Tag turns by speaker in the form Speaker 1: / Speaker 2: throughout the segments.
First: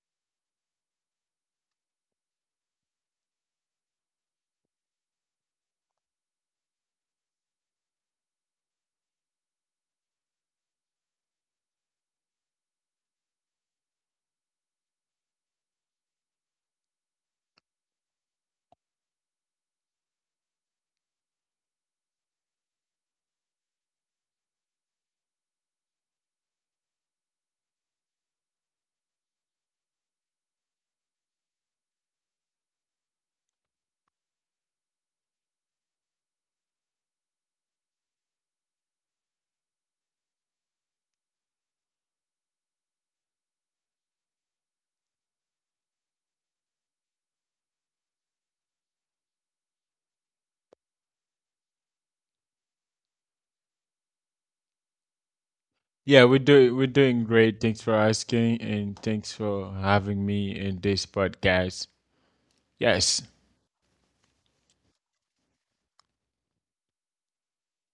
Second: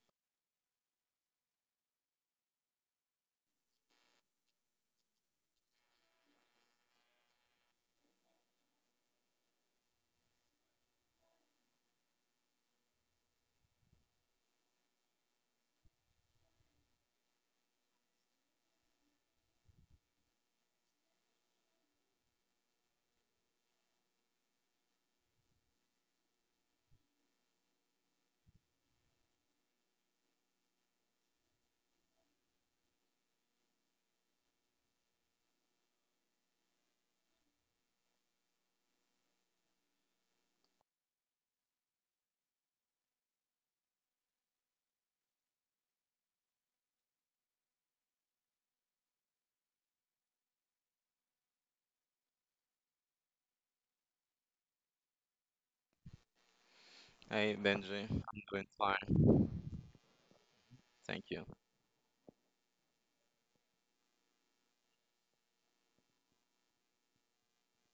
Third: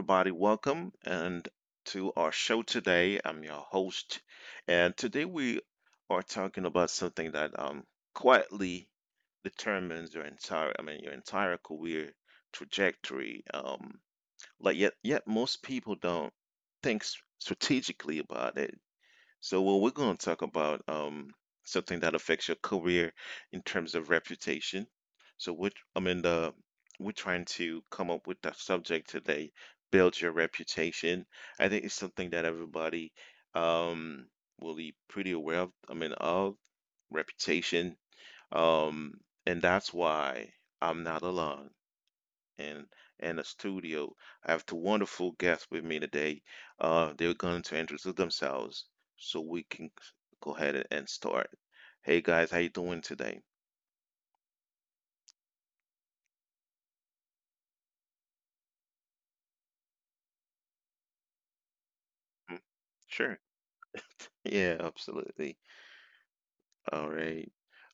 Speaker 1: everybody, welcome and to our show today. I'm your host, and today we are talking about something that quietly determines your entire career trajectory. Like yet most people don't think strategically about it. So, well, we're going to talk about something that affects your career in terms of reputation. So, what I mean, the we're trying to come up with that subject today. Build your reputation. I think it's something that everybody um, will be pretty aware of. I mean, of reputation, um, and that's why I'm not alone and and the studio. I have two wonderful guests with me today. They're going to introduce themselves so we can go ahead and start. Hey guys, how you doing today?
Speaker 2: Yeah, we're doing
Speaker 3: Hey
Speaker 2: great. Thanks for
Speaker 3: Benji, I'm
Speaker 2: asking,
Speaker 3: doing
Speaker 2: and
Speaker 3: fine,
Speaker 2: thanks for having me in this
Speaker 3: thank you.
Speaker 2: podcast.
Speaker 1: Mm.
Speaker 2: Yes.
Speaker 1: Sure. Yeah, absolutely. All right.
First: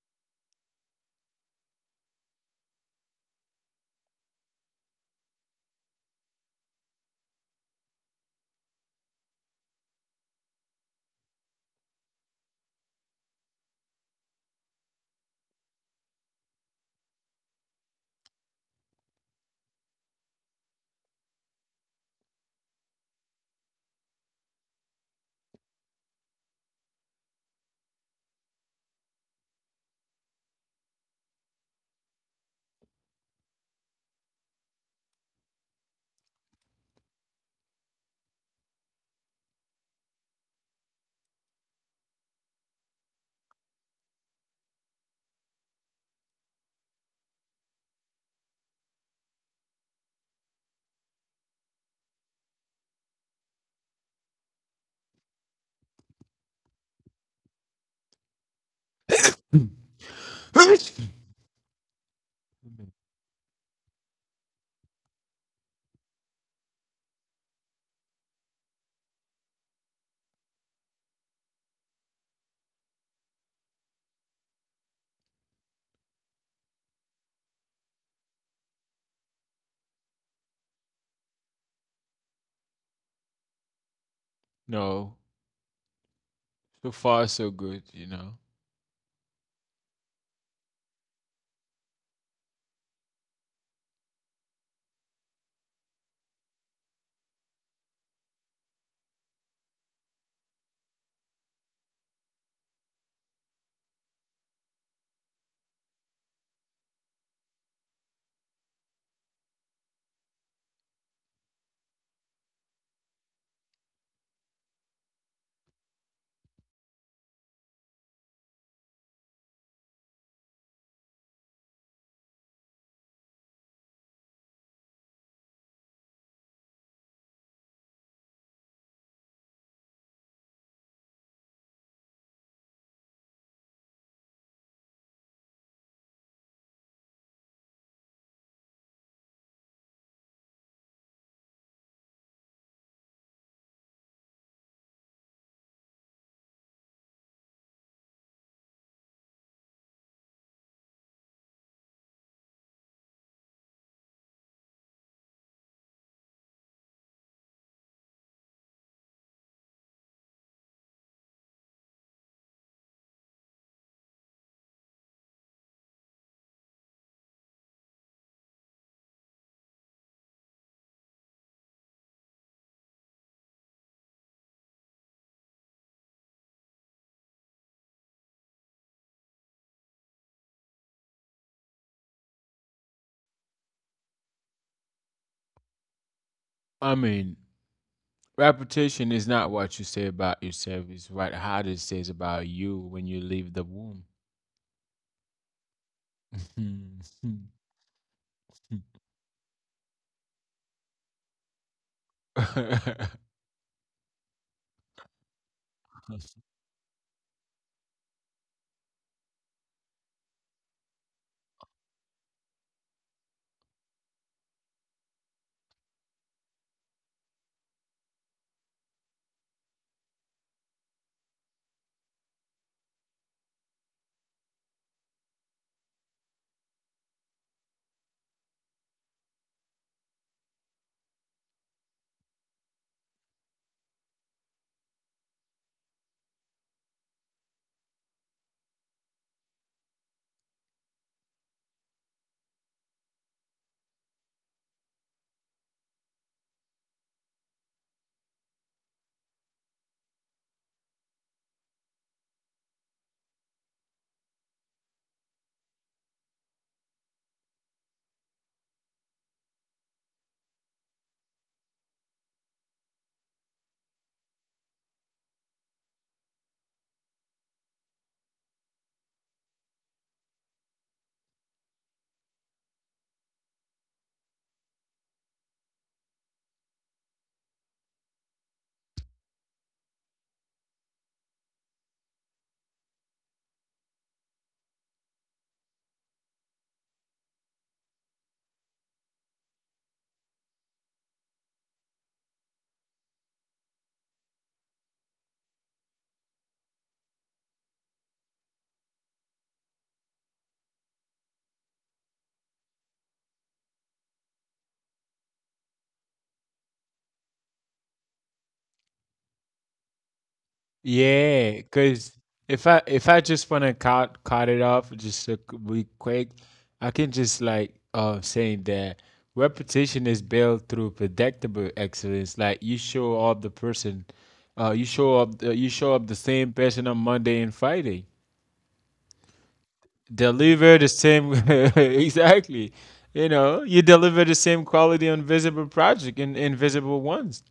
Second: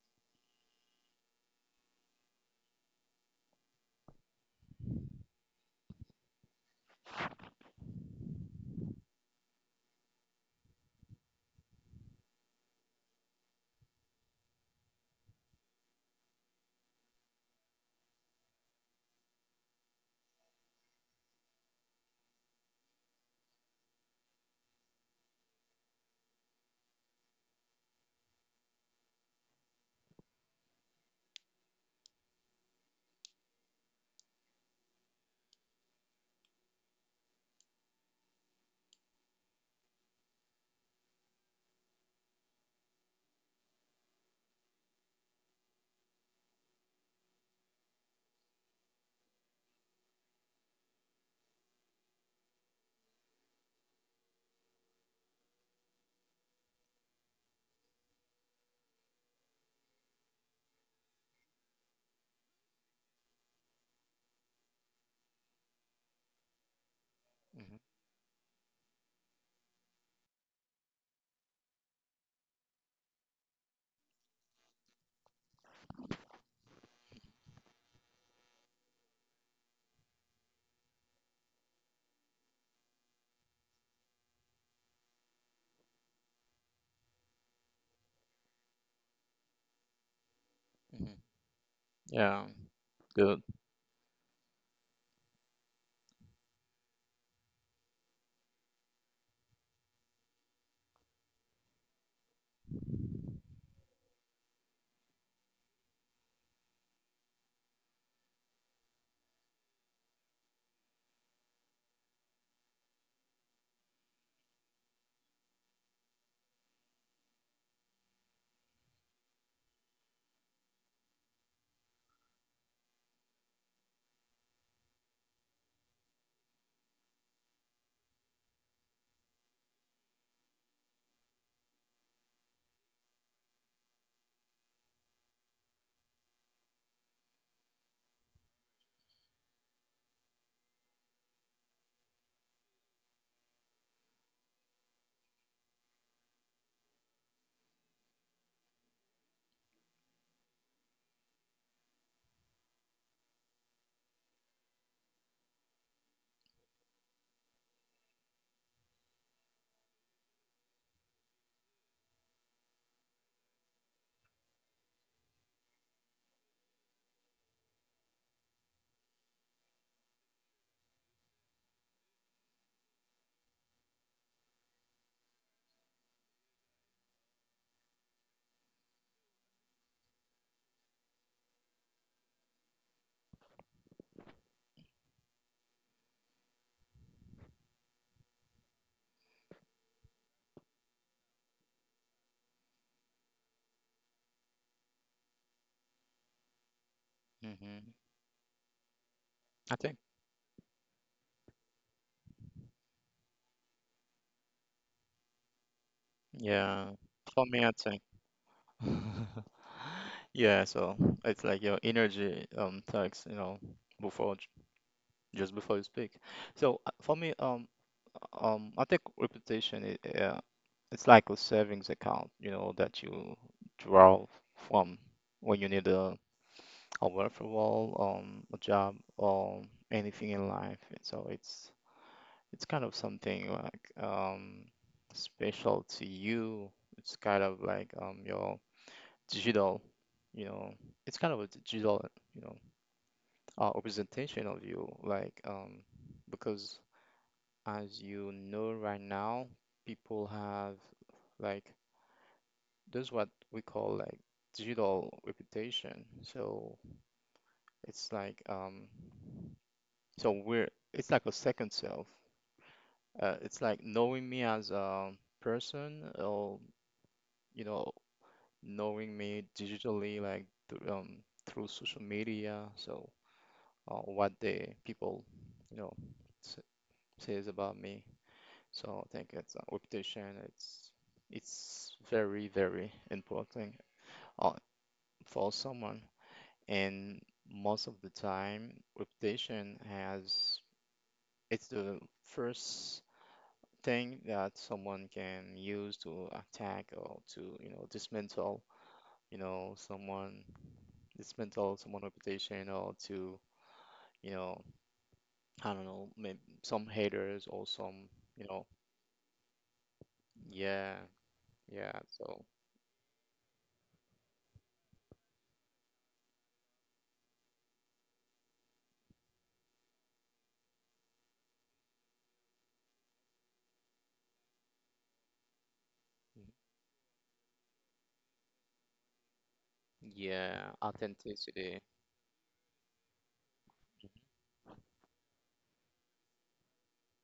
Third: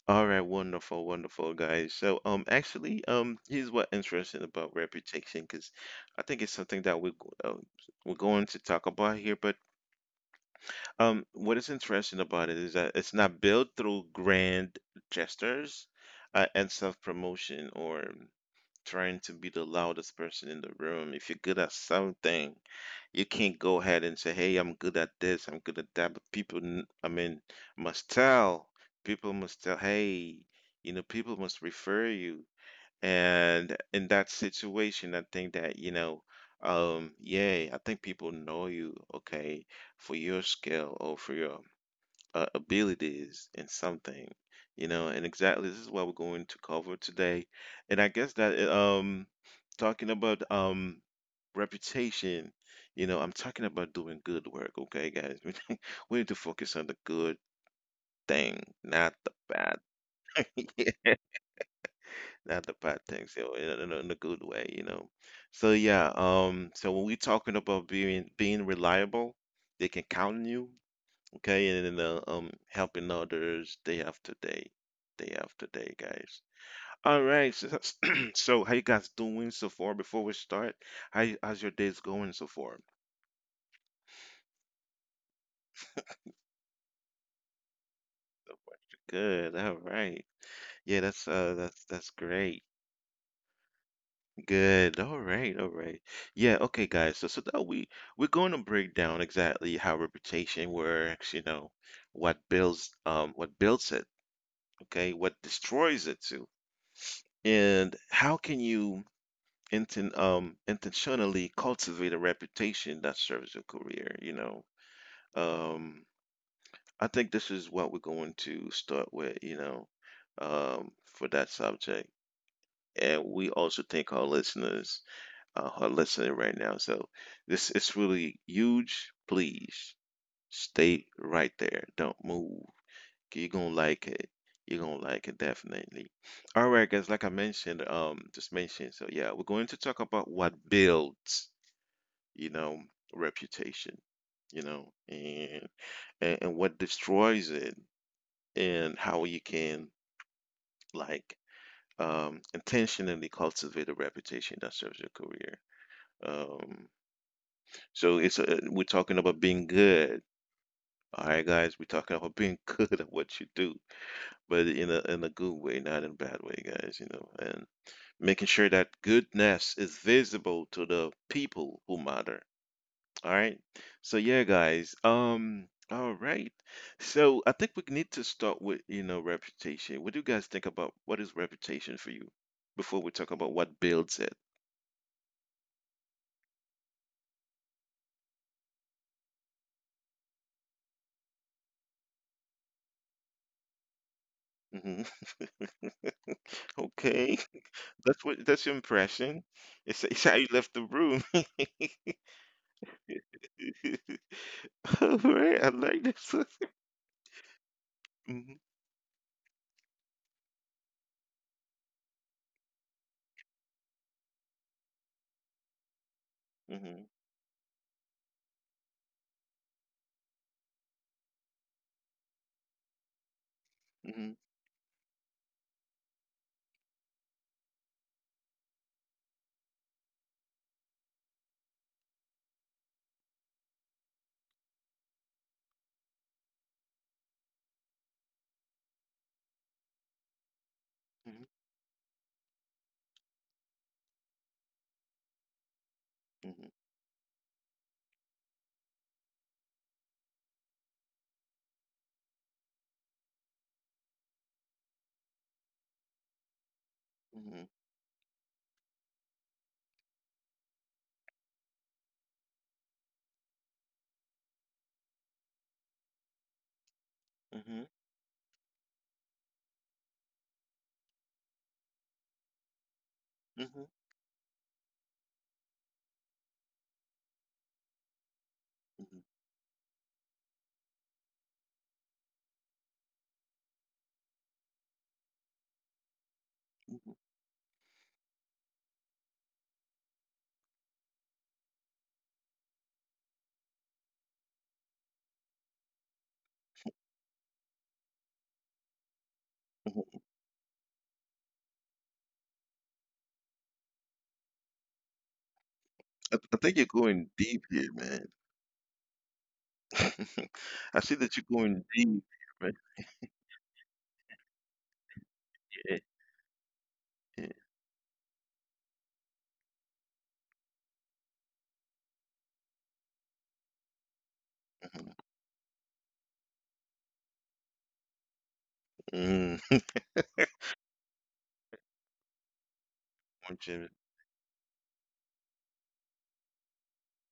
Speaker 1: All right, wonderful, wonderful guys. So, actually, here's what interesting about reputation, because I think it's something that uh, we're going to talk about here, but What is interesting about it is that it's not built through grand gestures and self-promotion or trying to be the loudest person in the room. If you're good at something, you can't go ahead and say, "Hey, I'm good at this, I'm good at that." But people, I mean, must tell. People must tell. Hey, people must refer you. And in that situation, I think that, yeah, I think people know you, okay, for your skill or for your abilities in something, and exactly this is what we're going to cover today. And I guess that, talking about, reputation, I'm talking about doing good work, okay, guys? We need to focus on the good thing, not the bad Not the bad things, in a good way. So yeah, so when we're talking
Speaker 3: Hmm.
Speaker 1: about being reliable, they can count on you, okay, and then helping others day after day, guys. All right, so, so how you guys doing so far? Before we start, how's your days going so far?
Speaker 2: No, so far so good.
Speaker 1: Good. All right. Yeah,
Speaker 3: Hmm.
Speaker 1: that's
Speaker 3: Yeah,
Speaker 1: great.
Speaker 3: good.
Speaker 1: Good. All right. All right. Yeah. Okay, guys. So, that we're going to break down exactly how reputation works. You know, what builds it. Okay, what destroys it too, and how can you intentionally cultivate a reputation that serves your career. You know, um, I think this is what we're going to start with. You know, for that subject, and we also thank our listeners are listening right now. So this is really huge. Please stay right there. Don't move. You're gonna like it. You're gonna like it definitely. All right, guys. Like I mentioned, just mentioned. So yeah, we're going to talk about what builds, you know, reputation, and and what destroys it, and how you can like intentionally cultivate a reputation that serves your career. Um, So it's we're talking about being good. All right, guys, we're talking about being good at what you do, but in a good way, not in a bad way, guys. You know, and making sure that goodness is visible to the people who matter. All right. So yeah, guys. All right. So I think we need to start with, reputation. What do you guys think about what is reputation for you before we talk about what builds it?
Speaker 2: I mean, reputation is not what you say about yourself; it's what how it says about you when you leave the womb.
Speaker 1: Hmm. Okay.
Speaker 3: Hmm.
Speaker 1: That's your impression.
Speaker 3: I think,
Speaker 1: It's how you left the room. Alright, I like this.
Speaker 3: yeah, for me, I think,
Speaker 1: Mhm,
Speaker 3: yeah. So it's like your energy tax, you know, before j- just before you speak. So
Speaker 1: mhm,
Speaker 3: for me, I think reputation is, yeah, it's like a savings account, you know, that you draw
Speaker 1: mhm,
Speaker 3: from when you need a referral, a job or anything in life. And so it's kind of something like special to you. It's kind of like your digital, you know, it's kind of a
Speaker 1: mhm,
Speaker 3: digital, you know, representation of you. Like
Speaker 1: mhm,
Speaker 3: because as you know right now, people have like there's what we call like digital reputation. So
Speaker 1: mhm,
Speaker 3: it's like so we're it's like a second self. It's like knowing me as a person or you know
Speaker 1: mhm,
Speaker 3: knowing me digitally, like through social media. So
Speaker 1: mhm,
Speaker 3: what the people, you know, s- says about me. So I
Speaker 1: mhm,
Speaker 3: think it's reputation. It's very very important uh, for someone.
Speaker 1: mhm,
Speaker 3: And most of the time, reputation has it's the first thing that someone can use to attack or to you know dismantle you know
Speaker 1: mhm.
Speaker 3: someone. It's meant also motivational to, you know, I don't know, maybe
Speaker 1: I think
Speaker 3: some
Speaker 1: you're going
Speaker 3: haters or
Speaker 1: deep here,
Speaker 3: some,
Speaker 1: man.
Speaker 3: you know, yeah,
Speaker 1: I see
Speaker 2: Yeah,
Speaker 1: that you're
Speaker 2: cause
Speaker 1: going
Speaker 3: yeah.
Speaker 1: deep here,
Speaker 2: if
Speaker 3: So,
Speaker 2: I
Speaker 1: man.
Speaker 2: if I just wanna cut it off just to be quick,
Speaker 1: Yeah,
Speaker 2: I can just like
Speaker 1: yeah.
Speaker 2: saying that reputation is built through predictable excellence. Like you show up the person,
Speaker 1: Mhm.
Speaker 2: you show up the same
Speaker 3: mm,
Speaker 2: person on Monday and Friday.
Speaker 1: Mm.
Speaker 2: Deliver the
Speaker 3: yeah,
Speaker 2: same
Speaker 3: authenticity.
Speaker 2: exactly. You know,
Speaker 1: One
Speaker 2: you
Speaker 1: gem.
Speaker 2: deliver the same quality on visible project and invisible ones.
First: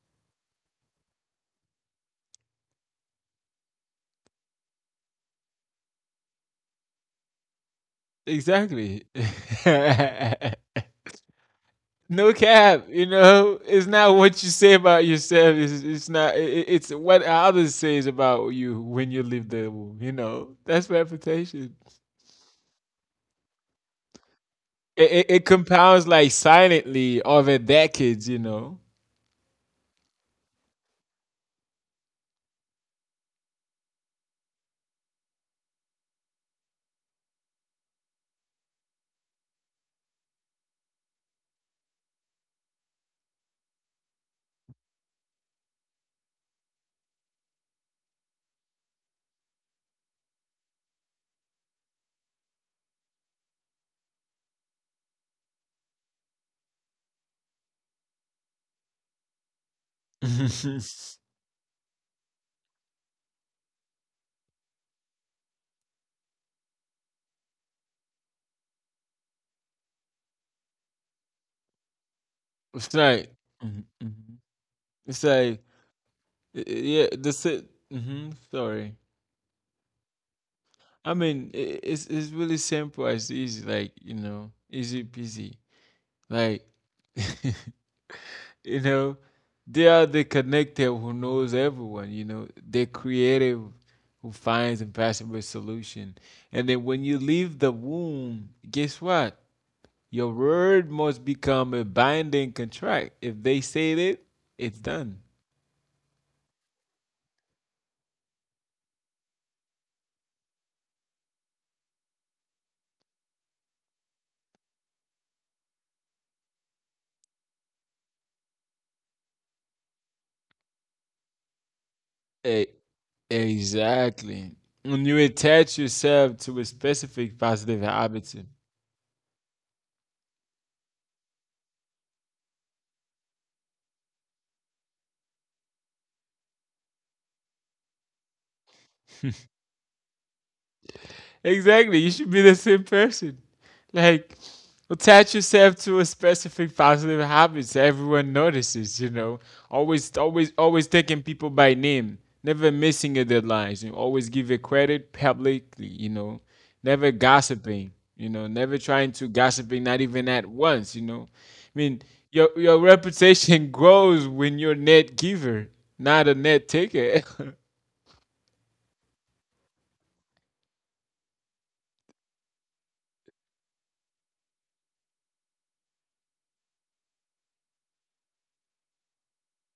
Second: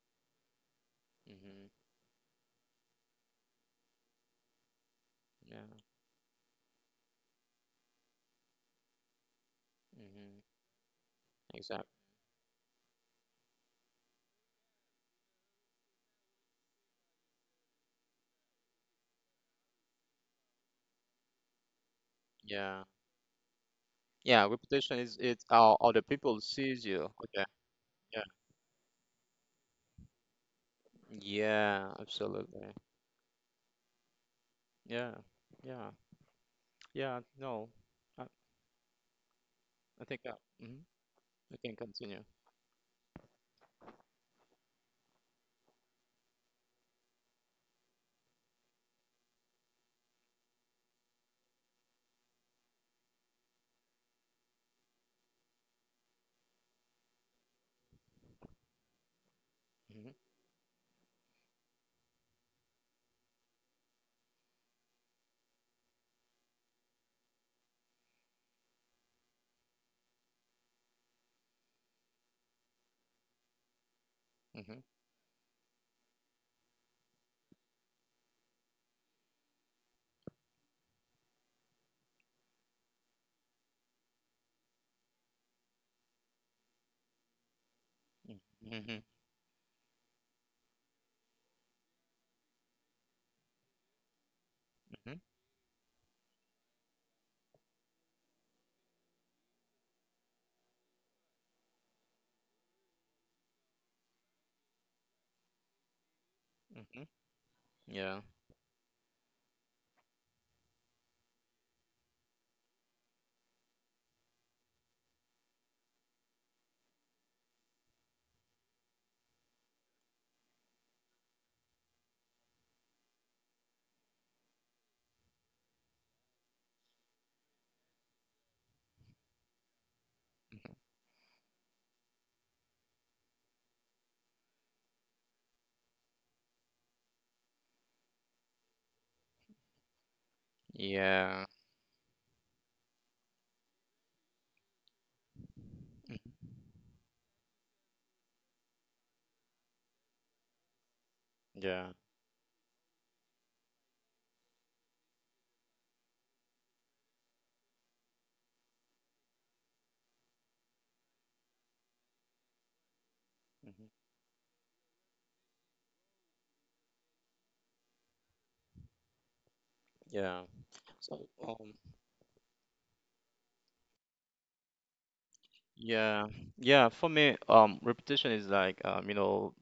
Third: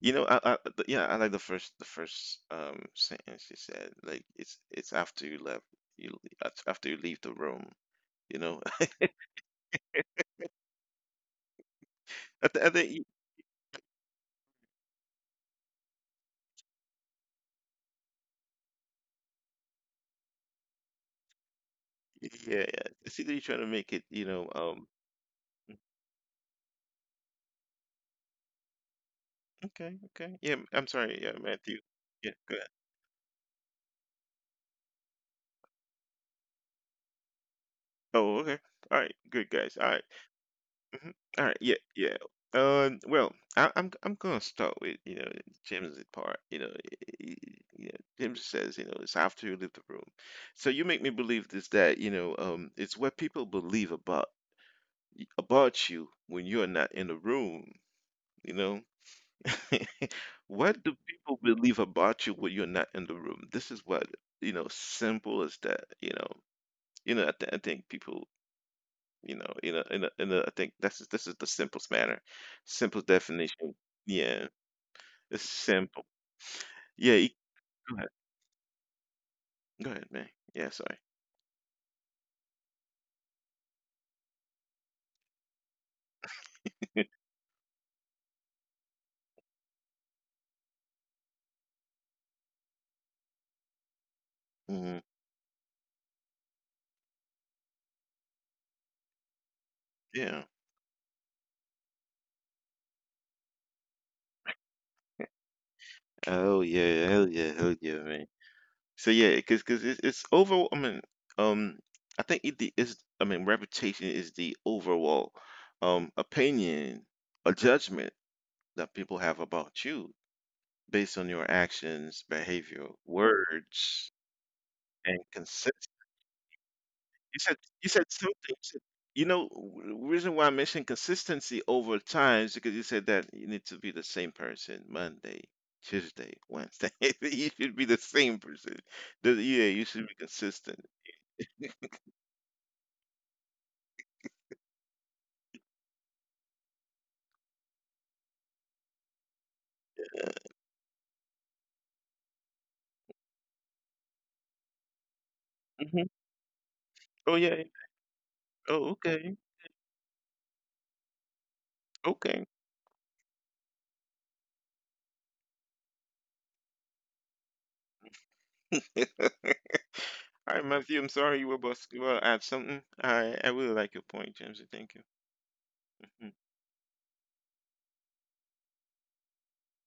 Speaker 1: You know, yeah, I like the
Speaker 3: Hmm.
Speaker 1: first, the first um sentence you said. Like,
Speaker 3: Yeah.
Speaker 1: you it's after you leave the room. You know,
Speaker 2: Exactly.
Speaker 3: Hmm. Exactly.
Speaker 2: No
Speaker 1: I, th I
Speaker 2: cap,
Speaker 1: think, you-
Speaker 2: you know, it's not what you say about yourself, it's not it, it's what others says about you when you leave the womb, you know. That's reputation.
Speaker 1: yeah, yeah.
Speaker 3: Yeah.
Speaker 1: I see that you're trying to make it,
Speaker 3: Yeah. Reputation
Speaker 2: it,
Speaker 3: is
Speaker 2: it, it
Speaker 3: it's how other
Speaker 2: compounds like
Speaker 3: people sees you.
Speaker 2: silently
Speaker 3: Okay.
Speaker 2: over
Speaker 3: Yeah.
Speaker 2: decades, you know.
Speaker 1: Okay, okay. Yeah, I'm sorry. Yeah, Matthew.
Speaker 3: Yeah.
Speaker 1: Yeah, go ahead.
Speaker 3: Absolutely. Yeah. Yeah. Yeah. No. I,
Speaker 1: Oh, okay. All right, good guys. All right.
Speaker 3: I think that. Hmm.
Speaker 1: Mhm. All right.
Speaker 3: I
Speaker 1: Yeah,
Speaker 3: can
Speaker 1: yeah.
Speaker 3: continue.
Speaker 1: Well, I'm gonna start with James' part. You know, you know, James says it's after you leave the room. So you make me believe this that it's what people believe about you when you're not in the room. You know,
Speaker 3: Hmm.
Speaker 1: what do
Speaker 2: It's
Speaker 1: people believe about you when you're not in the room? This is what. Simple as that. You know, I think people, in a, I think this is the simplest manner, simple
Speaker 2: like
Speaker 1: definition.
Speaker 2: Mhm, mhm.
Speaker 1: Yeah,
Speaker 3: Hmm.
Speaker 2: it's
Speaker 1: it's
Speaker 2: like
Speaker 1: simple.
Speaker 2: y-
Speaker 1: Yeah,
Speaker 2: yeah the it
Speaker 1: go ahead,
Speaker 2: hmm sorry
Speaker 1: go ahead, man. Yeah, sorry.
Speaker 2: I mean, it's really simple, it's easy, like you know, easy peasy, like you
Speaker 3: Hmm.
Speaker 2: know, they are the connector who knows everyone, you know, they're creative who finds
Speaker 1: Hmm.
Speaker 3: Hmm.
Speaker 2: impossible solution. And then when you leave the womb, guess what? Your
Speaker 1: Yeah.
Speaker 2: word must become a binding contract. If they say it, it's done.
Speaker 1: Oh yeah,
Speaker 3: Hmm.
Speaker 1: hell yeah, hell yeah, man.
Speaker 3: Yeah.
Speaker 1: So yeah, because it's overall. I mean, um, I think it the is. I mean, reputation is the overall, opinion or judgment that people have about you based on your actions,
Speaker 2: E-
Speaker 1: behavior, words,
Speaker 2: exactly when
Speaker 1: and
Speaker 2: you attach
Speaker 1: consistency.
Speaker 2: yourself to a
Speaker 1: You
Speaker 2: specific
Speaker 1: said
Speaker 2: positive
Speaker 1: you said something.
Speaker 2: habit.
Speaker 1: You said, reason why I mentioned
Speaker 3: Mm-hmm.
Speaker 1: consistency over time is because you said that you need to be the same person Monday, Tuesday, Wednesday. You should be the same person. Yeah, you should be consistent.
Speaker 3: Yeah.
Speaker 2: Exactly. You should be the same person. Like, attach yourself to a
Speaker 3: Mm.
Speaker 2: specific positive habit so everyone notices, you know. Always, always, always taking people by
Speaker 3: Yeah.
Speaker 2: name. Never missing your deadlines. You always give it credit publicly,
Speaker 1: Hmm.
Speaker 2: you know. Never
Speaker 1: Oh yeah.
Speaker 2: gossiping, you know. Never
Speaker 1: Oh
Speaker 2: trying
Speaker 1: okay.
Speaker 2: to gossiping, not even at once, you know. I mean,
Speaker 1: Okay.
Speaker 2: your reputation
Speaker 3: Mhm.
Speaker 2: grows when you're a net giver, not a net taker.
Speaker 1: All right,
Speaker 3: Yeah.
Speaker 1: Matthew. I'm sorry you
Speaker 3: So,
Speaker 1: were about to you were add something. I really like your point, James. Thank you. Mhm.
Speaker 3: yeah, yeah, for me, repetition is like, you know,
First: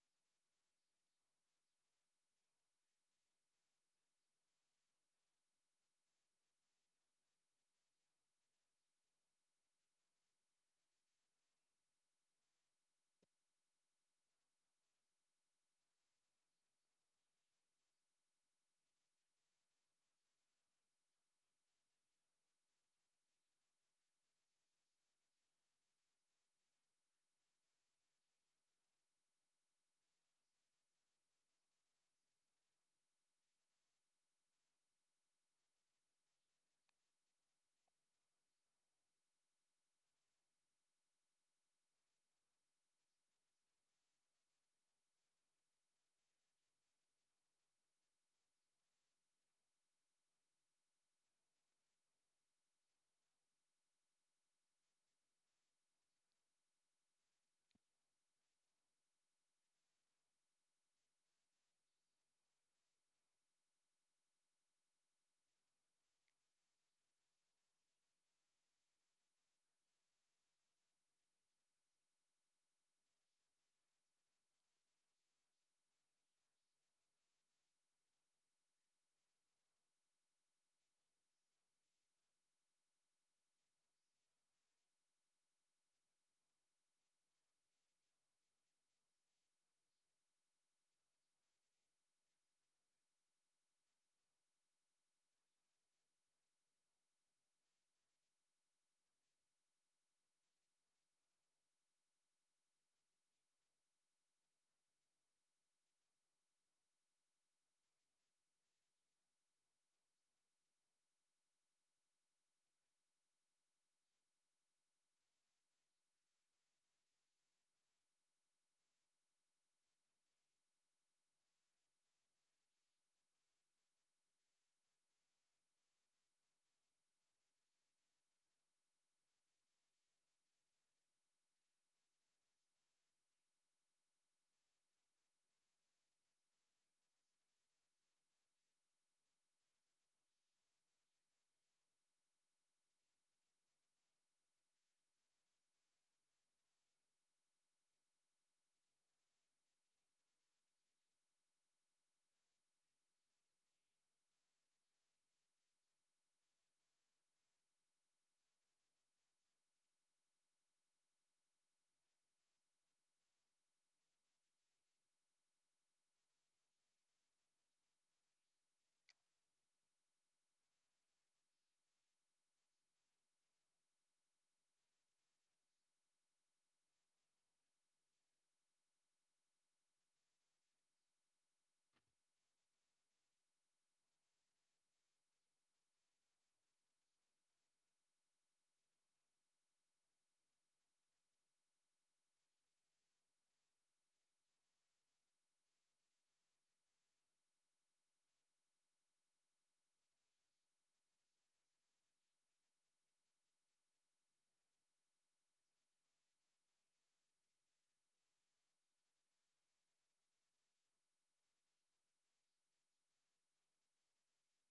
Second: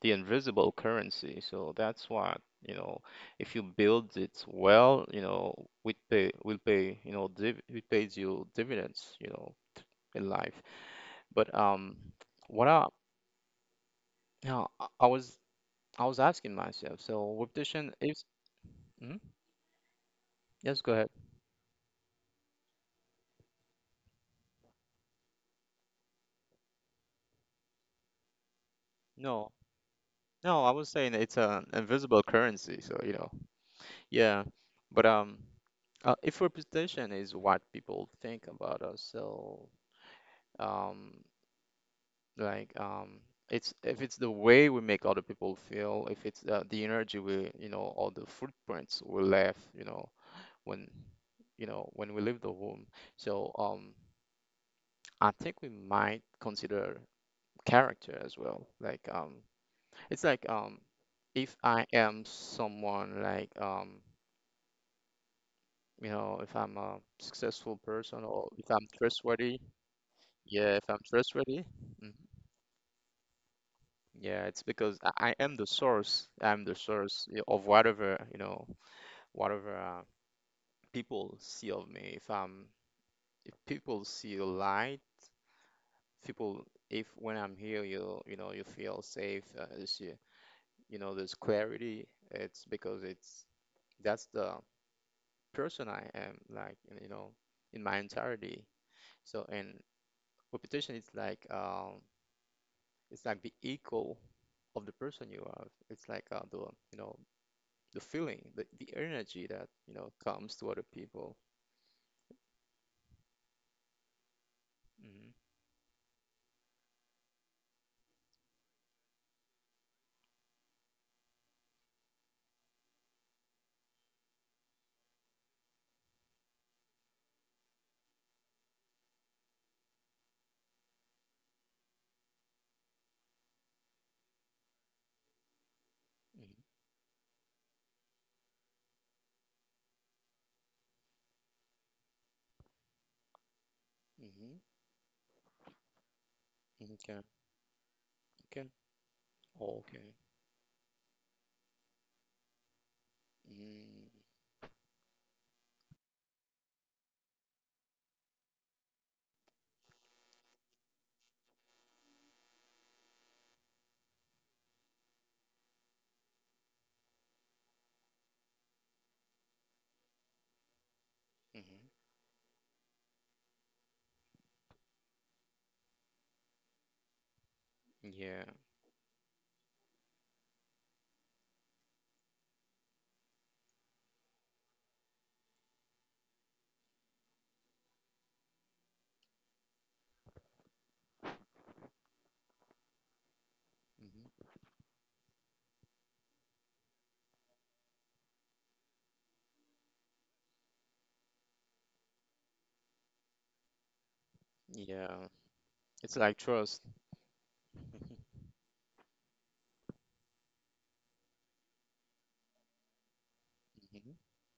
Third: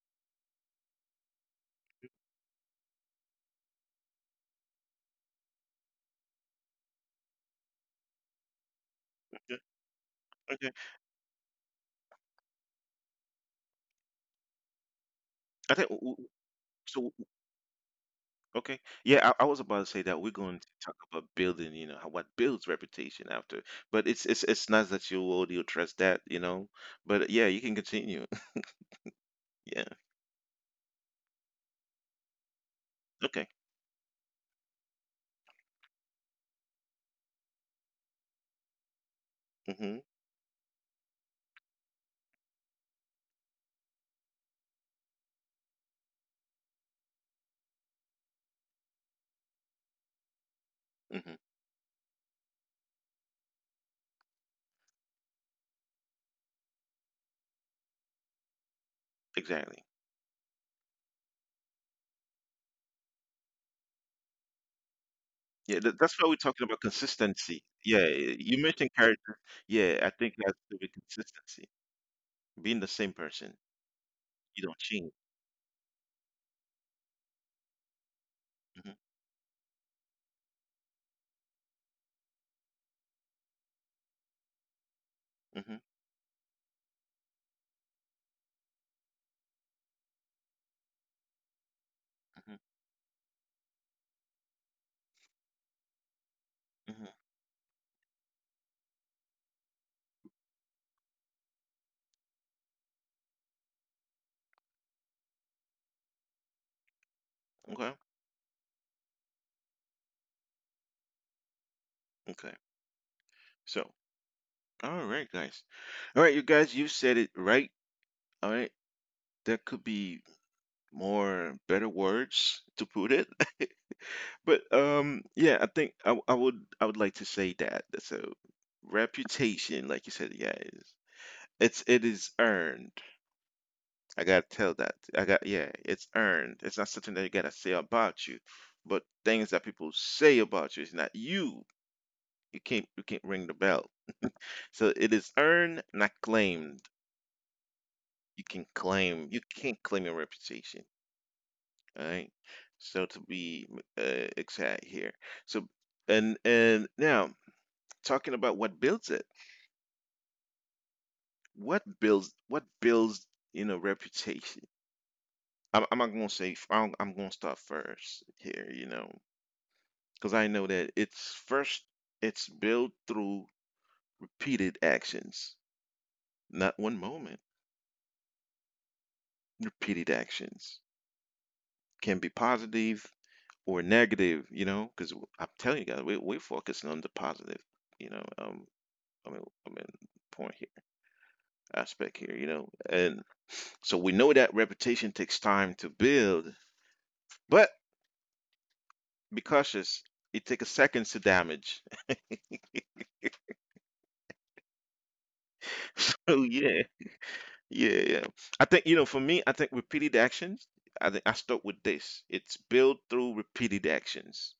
Speaker 3: the invisible currency. So that's what, you know, if you build it well, you know, will pay, you know, div it pays you dividends, you know,
Speaker 1: Okay.
Speaker 3: in life.
Speaker 1: Okay.
Speaker 3: But what I, you know,
Speaker 1: I think
Speaker 3: I
Speaker 1: w-
Speaker 3: was
Speaker 1: w-
Speaker 3: asking myself,
Speaker 1: so.
Speaker 3: so repetition is,
Speaker 1: Okay.
Speaker 3: mhm.
Speaker 1: Yeah, I was about to say that we're going to
Speaker 3: Yes, go
Speaker 1: talk
Speaker 3: ahead.
Speaker 1: about building, how what builds reputation after. But it's nice that you already addressed that. But yeah, you can continue.
Speaker 3: No,
Speaker 1: Yeah.
Speaker 3: no, I was saying it's an invisible currency. So, you know,
Speaker 1: Okay.
Speaker 3: yeah, but if reputation is what people think about us, so
Speaker 1: Hmm.
Speaker 3: um, like um, it's if it's the way we make other people feel, if it's the energy we, you know, or the footprints we left, when,
Speaker 1: Hmm.
Speaker 3: you know, when we leave the womb. So I think we might consider character as well. Like
Speaker 1: Exactly.
Speaker 3: it's like if I am someone like,
Speaker 1: Yeah, that,
Speaker 3: you
Speaker 1: that's why
Speaker 3: know,
Speaker 1: we're
Speaker 3: if
Speaker 1: talking
Speaker 3: I'm
Speaker 1: about
Speaker 3: a
Speaker 1: consistency.
Speaker 3: successful
Speaker 1: Yeah,
Speaker 3: person or
Speaker 1: you
Speaker 3: if I'm
Speaker 1: mentioned character.
Speaker 3: trustworthy.
Speaker 1: Yeah, I think that's
Speaker 3: Yeah,
Speaker 1: to
Speaker 3: if
Speaker 1: be
Speaker 3: I'm trustworthy.
Speaker 1: consistency.
Speaker 3: Hmm.
Speaker 1: Being the same person.
Speaker 3: Yeah, it's
Speaker 1: You don't
Speaker 3: because
Speaker 1: change.
Speaker 3: I am the source. I'm the source you of whatever, you know,
Speaker 1: Hmm.
Speaker 3: whatever people see of me. If people see a light,
Speaker 1: Hmm.
Speaker 3: people, if when I'm here, you know, you feel safe. You see, you know, there's clarity.
Speaker 1: Hmm.
Speaker 3: It's that's the person I am, like you
Speaker 1: Hmm.
Speaker 3: know, in my entirety. And reputation is like it's like the echo of the person you are. It's like the you know
Speaker 1: Okay.
Speaker 3: the feeling, the energy that you know comes to other people.
Speaker 1: Okay. So, all
Speaker 3: Mm-hmm.
Speaker 1: right, guys. All right, you guys, you said it right. All right. That could be more better words to put it. But yeah, I think I would like to say that that's a reputation, like you said, yeah, is it's it is earned. I gotta tell that. I got yeah, it's earned.
Speaker 3: Mm-hmm.
Speaker 1: It's not something that you gotta say about you, but things that people say about you is not you. You can't ring the bell.
Speaker 3: Hmm.
Speaker 1: So it is earned, not claimed.
Speaker 3: Okay.
Speaker 1: You can
Speaker 3: Okay.
Speaker 1: claim you can't claim your
Speaker 3: Okay.
Speaker 1: reputation. All right? So to be
Speaker 3: Mm-hmm.
Speaker 1: exact here. So and now talking about what builds it. What builds reputation? I'm not gonna say f- I'm gonna start first here, because I know that it's built through repeated actions, not one moment.
Speaker 3: Yeah.
Speaker 1: Repeated actions can be positive or negative, because I'm telling you guys, we're focusing on the positive, you know. um, I mean, I mean, point here, aspect here. And so we know
Speaker 3: Hmm.
Speaker 1: that reputation takes time to build, but be cautious. It takes seconds to damage.
Speaker 3: Yeah. It's like
Speaker 1: Oh
Speaker 3: trust.
Speaker 1: yeah, yeah, yeah. I think for me, I think repeated actions. I think I start with this. It's built through repeated
Speaker 3: Mhm,
Speaker 1: actions,